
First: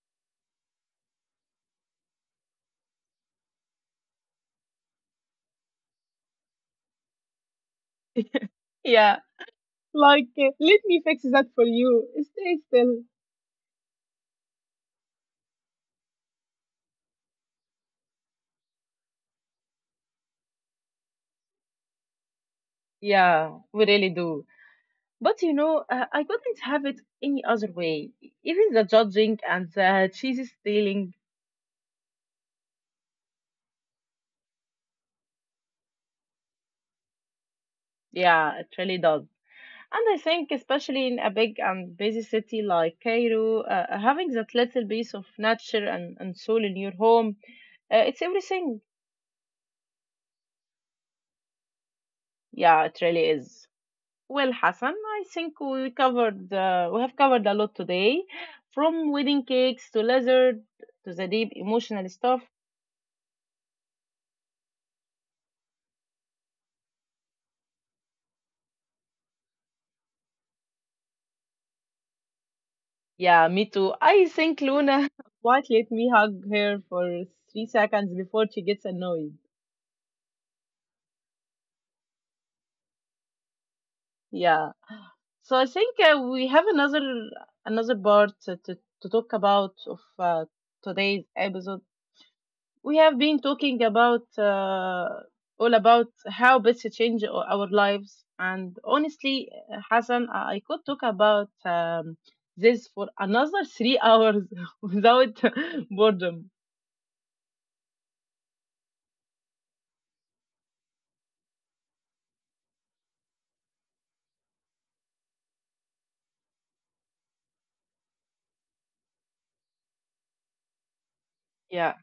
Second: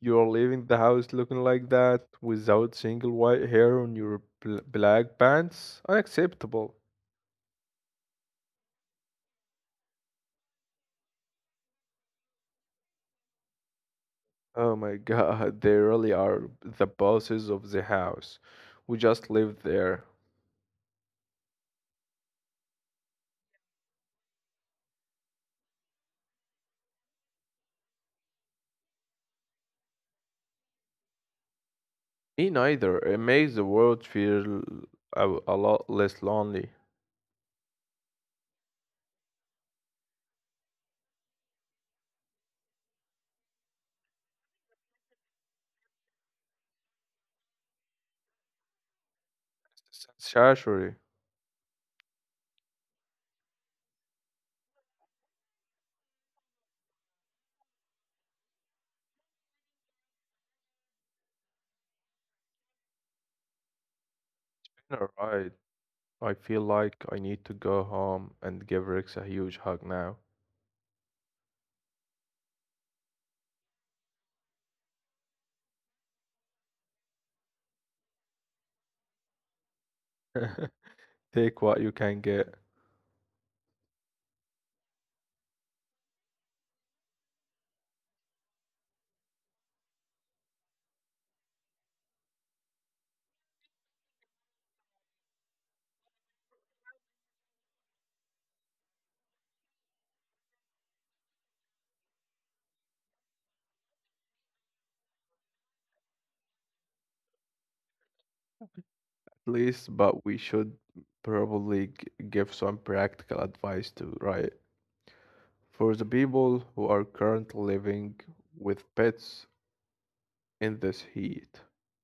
You're leaving the house looking like that without single white hair on your black pants? Unacceptable.
Yeah. Let me fix that for you. Stay still.
Oh my god, they really are the bosses of the house. We just live there.
Yeah, we really do. But I couldn't have it any other way. Even the judging and the cheesy stealing.
Me neither. It makes the world feel a lot less lonely.
Yeah, it really does. And I think, especially in a big and busy city like Cairo, having that little piece of nature and soul in your home, it's everything.
Saturday.
Yeah, it really is. Well, Hassan, I think we have covered a lot today, from wedding cakes to lizard to the deep emotional stuff.
You're right. I feel like I need to go home and give Rex a huge hug now.
Yeah, me too. I think Luna might let me hug her for 3 seconds before she gets annoyed.
Take what you can get.
Yeah. So I think we have another part to talk about of today's episode. We have been talking about all about how best to change o- our lives, and honestly, Hassan, I could talk about this for another 3 hours without boredom.
Least, but we should give some practical advice too, right? For the people who are currently living with pets in this heat.
Yeah,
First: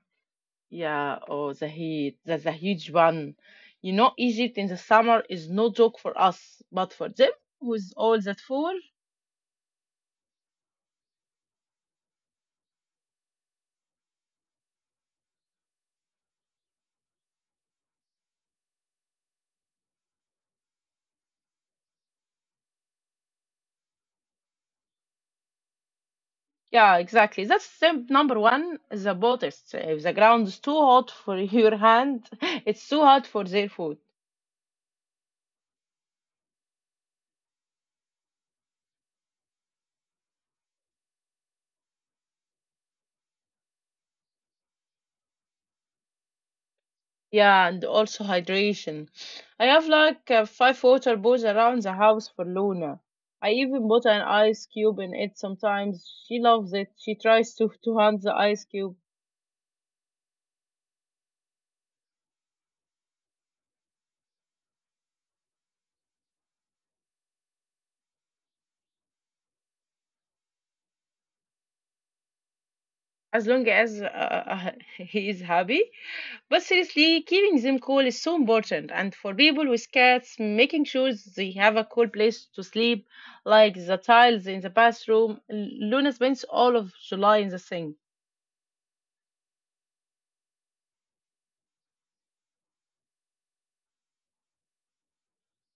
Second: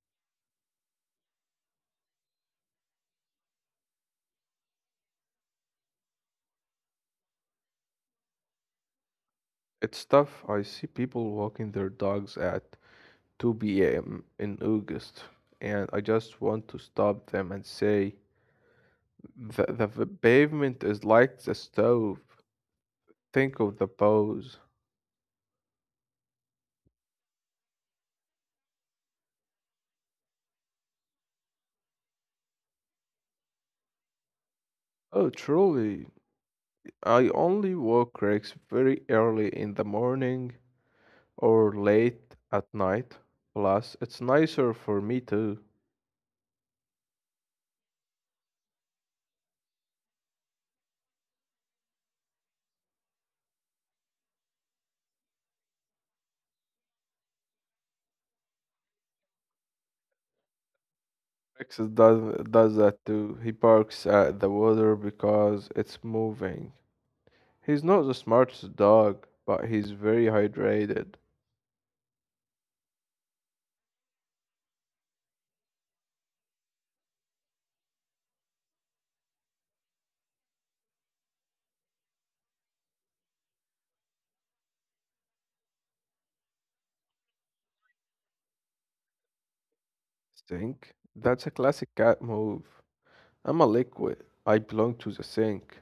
yeah. Oh, the heat, that's a huge one. You know, Egypt in the summer is no joke for us, but for them, with all that food.
It's tough. I see people walking their dogs at 2 p.m. in August, and I just want to stop them and say pavement is like the stove. Think of the pose.
Yeah, exactly. That's step number one, the bottles. If the ground is too hot for your hand, it's too hot for their food.
Oh, truly, I only walk Rex very early in the morning or late at night. Plus, it's nicer for me too.
Yeah, and also hydration. I have five water bottles around the house for Luna. I even bought an ice cube in it sometimes. She loves it. She tries to hunt the ice cube
Rex does that too. He barks at the water because it's moving. He's not the smartest dog, but he's very hydrated.
as long as he is happy. But seriously, keeping them cool is so important. And for people with cats, making sure they have a cool place to sleep, like the tiles in the bathroom. Luna spends all of July in the sink.
Sink? That's a classic cat move. I'm a liquid. I belong to the sink.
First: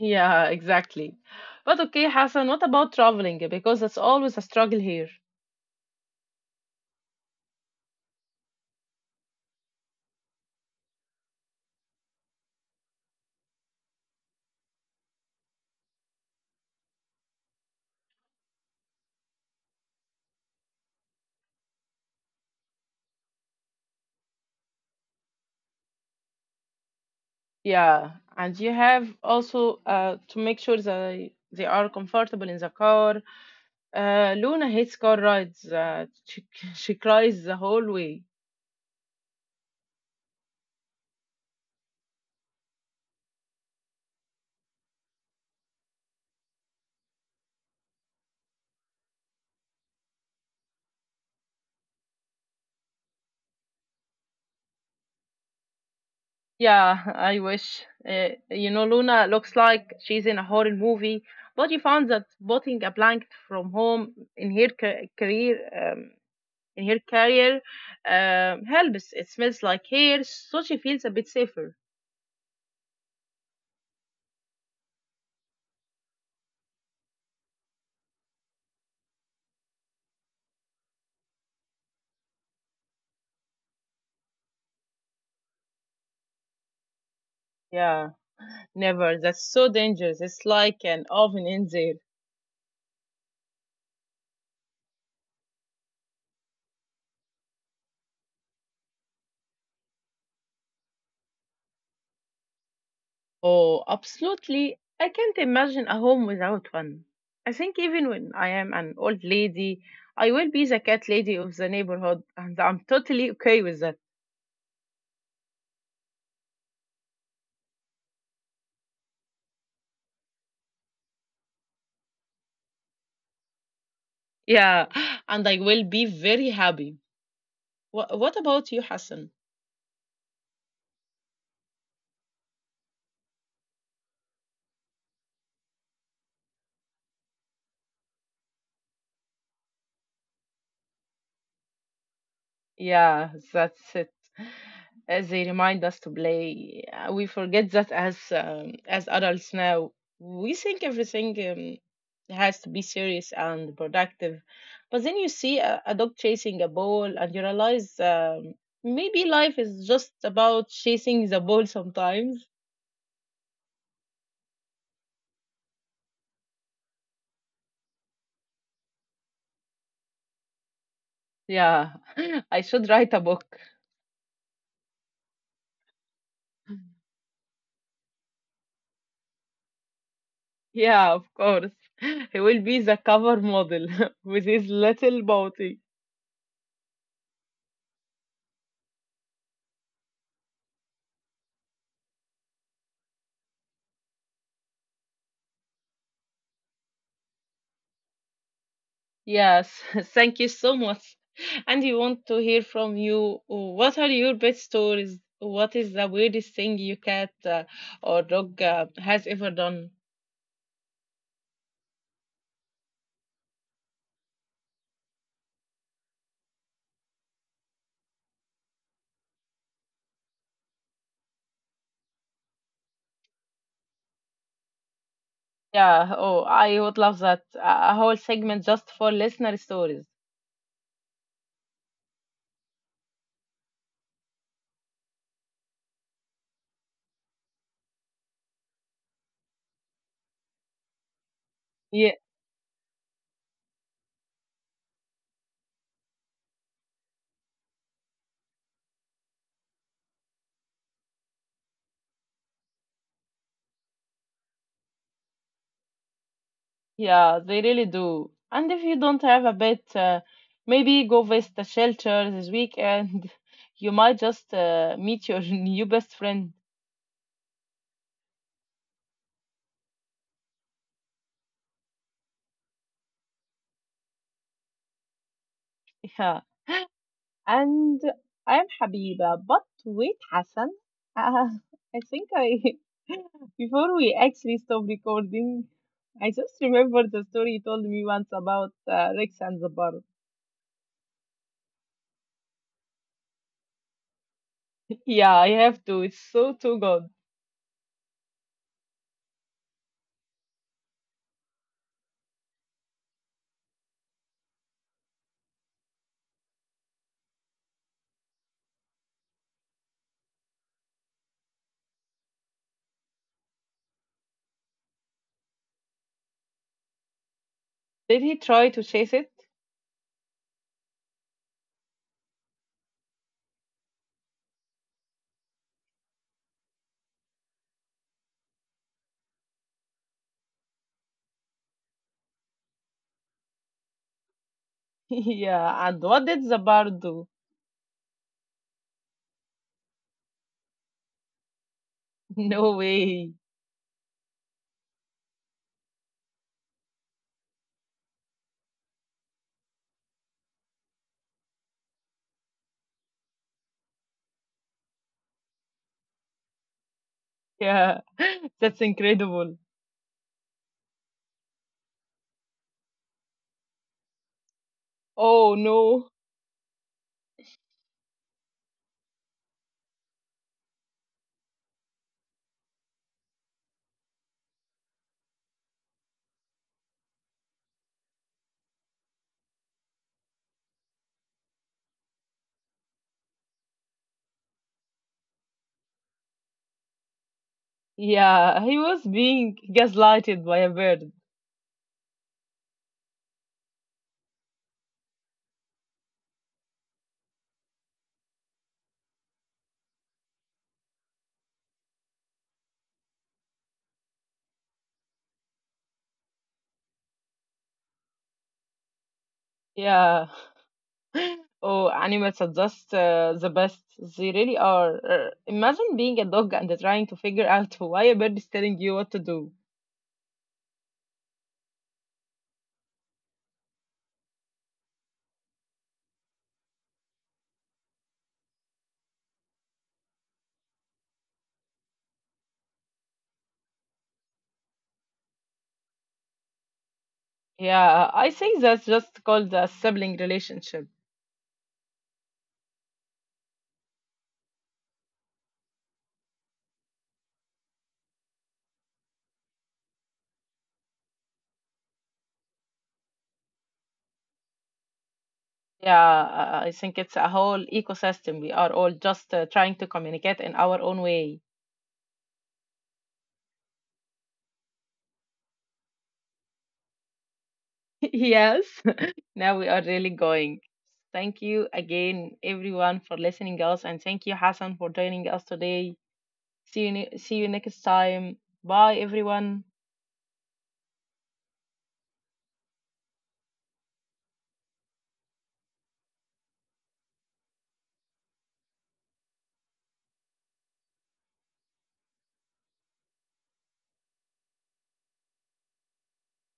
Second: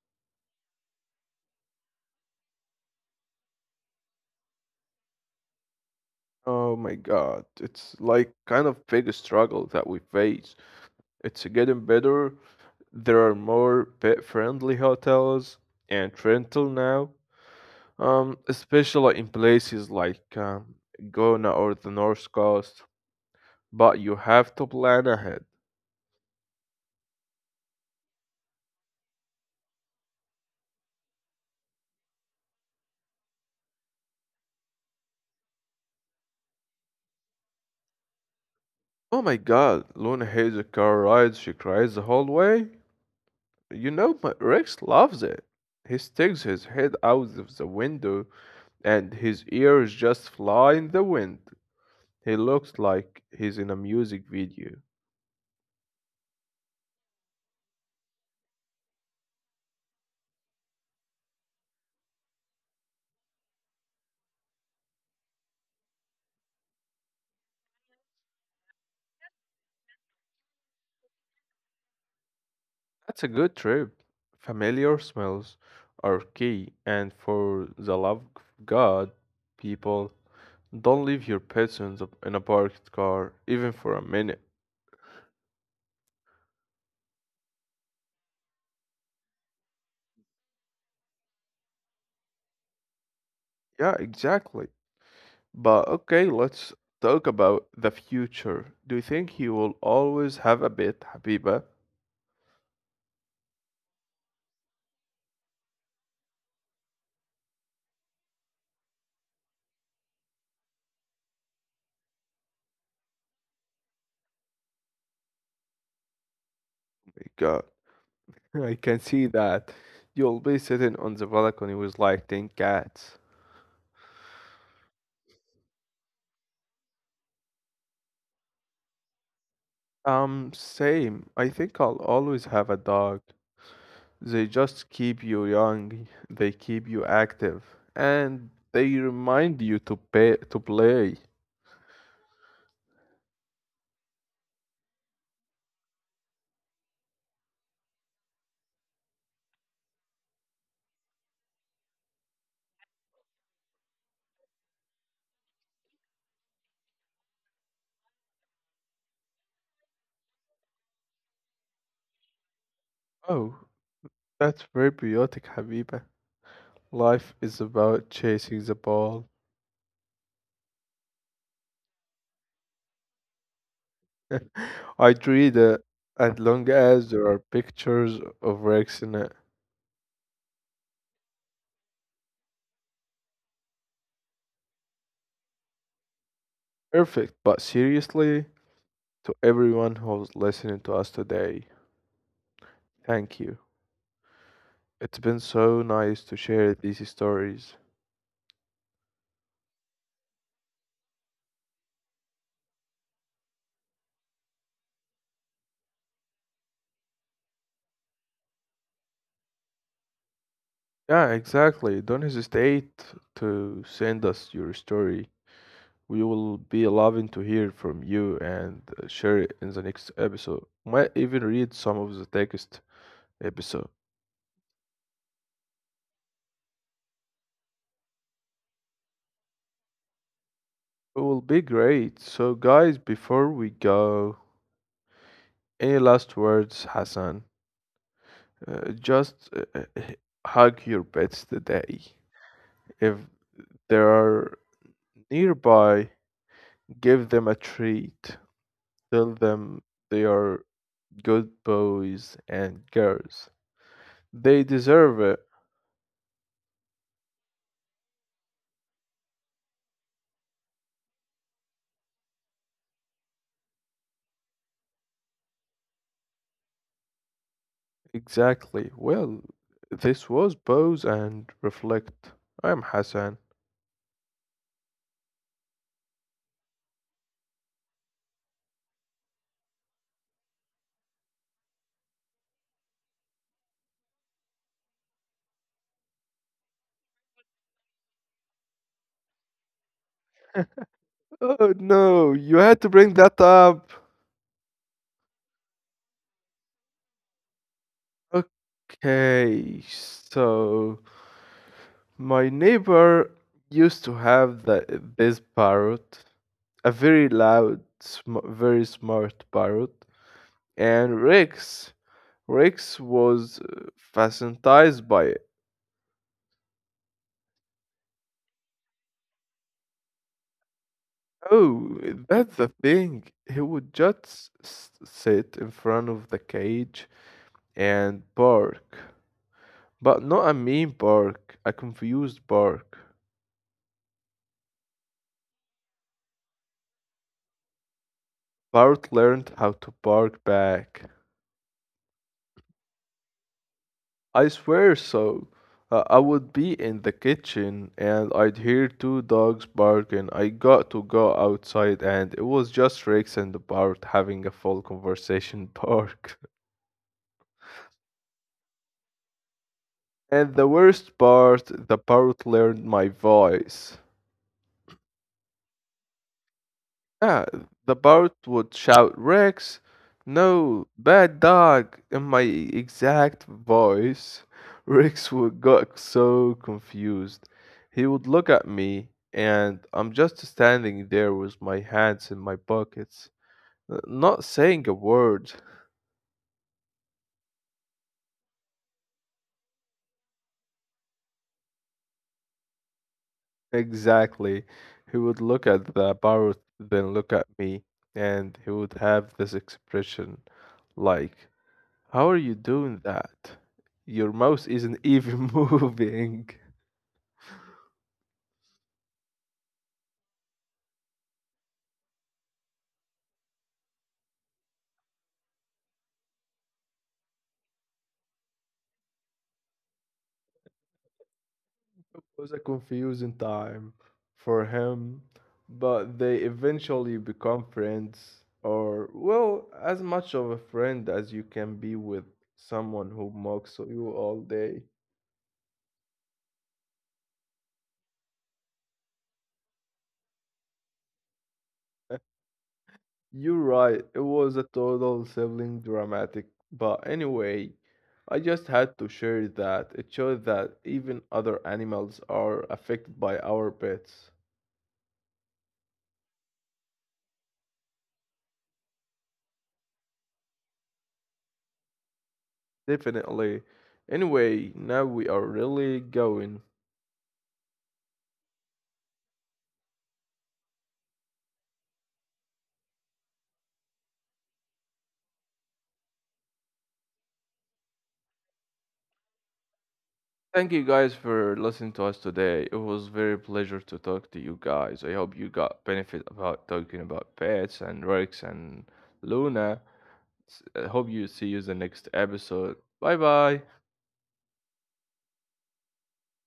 Yeah, exactly. But okay, Hassan, what about traveling? Because that's always a struggle here.
Oh my god, it's like kind of big struggle that we face. It's getting better. There are more pet friendly hotels and rental now. Especially in places like Ghana or the North Coast, but you have to plan ahead.
Yeah, and you have also to make sure that they are comfortable in the car. Luna hates car rides. She cries the whole way.
Oh my God, Luna hates the car ride. She cries the whole way. You know, but Rex loves it. He sticks his head out of the window, and his ears just fly in the wind. He looks like he's in a music video.
Yeah, I wish. You know, Luna looks like she's in a horror movie, but you found that spotting a blanket from home in her career, helps. It smells like hair, so she feels a bit safer.
That's a good trip. Familiar smells are key, and for the love of God, people. Don't leave your pets in a parked car, even for a minute.
Yeah, never. That's so dangerous. It's like an oven in there.
Yeah, exactly. But okay, let's talk about the future. Do you think you will always have a pet, Habiba? Oh
Oh, absolutely. I can't imagine a home without one. I think even when I am an old lady, I will be the cat lady of the neighborhood, and I'm totally okay with that.
my God, I can see that. You'll be sitting on the balcony with like 10 cats.
Yeah, and I will be very happy. What about you, Hassan?
Same. I think I'll always have a dog. They just keep you young, they keep you active, and they remind you to play.
Yeah, that's it. As they remind us to play, we forget that as adults now, we think everything has to be serious and productive. But then you see a dog chasing a ball, and you realize maybe life is just about chasing the ball sometimes.
Oh, that's very biotic, Habiba. Life is about chasing the ball.
Yeah, I should write a book.
I'd read it as long as there are pictures of Rex in it.
Yeah, of course. He will be the cover model with his little body.
Perfect. But seriously, to everyone who's listening to us today, thank you. It's been so nice to share these stories.
Yes, thank you so much. And we want to hear from you. What are your pet stories? What is the weirdest thing your cat or dog has ever done?
Yeah, exactly. Don't hesitate to send us your story. We will be loving to hear from you and share it in the next episode. Might even read some of the text episode.
Yeah, oh, I would love that. A whole segment just for listener stories.
It will be great. So, guys, before we go, any last words, Hassan? Just hug your pets today. If they are nearby, give them a treat. Tell them they are good boys and girls. They deserve it.
Yeah, they really do. And if you don't have a pet, maybe go visit a shelter this weekend. You might just meet your new best friend.
Exactly. Well, this was Pose and Reflect. I'm Hassan.
Yeah. And I am Habiba, but wait, Hassan. Uh, I think I, before we actually stop recording, I just remembered the story you told me once about Rex and the bird.
Oh no, you had to bring that up.
Yeah, I have to. It's so too good.
Okay, so my neighbor used to have this parrot, a very loud, sm very smart parrot, and Rex was fascinated by it.
Did he try to chase it?
Oh, that's the thing. He would just sit in front of the cage and bark, but not a mean bark, a confused bark.
Yeah. And what did the bird do?
Parrot learned how to bark back.
No way.
I swear so. I would be in the kitchen and I'd hear two dogs barking. I got to go outside and it was just Rex and the parrot having a full conversation park.
Yeah, that's incredible.
And the worst part, the parrot learned my voice.
Oh no.
Yeah, the bird would shout, Rex, no, bad dog, in my exact voice. Rex would got so confused. He would look at me, and I'm just standing there with my hands in my pockets, not saying a word.
Yeah, he was being gaslighted by a bird.
Exactly. He would look at the bird, then look at me, and he would have this expression like, how are you doing that? Your mouse isn't even moving.
Yeah. Oh, animals are just the best. They really are. Imagine being a dog and trying to figure out why a bird is telling you what to do.
It was a confusing time for him, but they eventually become friends, or, well, as much of a friend as you can be with someone who mocks you all day.
Yeah, I think that's just called a sibling relationship.
You're right, it was a total sibling dramatic. But anyway, I just had to share that. It shows that even other animals are affected by our pets.
Yeah, I think it's a whole ecosystem. We are all just trying to communicate in our own way.
Definitely. Anyway, now we are really going.
Yes. Now we are really going. Thank you again, everyone, for listening us, and thank you, Hassan, for joining us today. See you, ne- see you next time. Bye, everyone.
Thank you guys for listening to us today. It was very pleasure to talk to you guys. I hope you got benefit about talking about pets and Rex and Luna. I hope you see you in the next episode. Bye bye.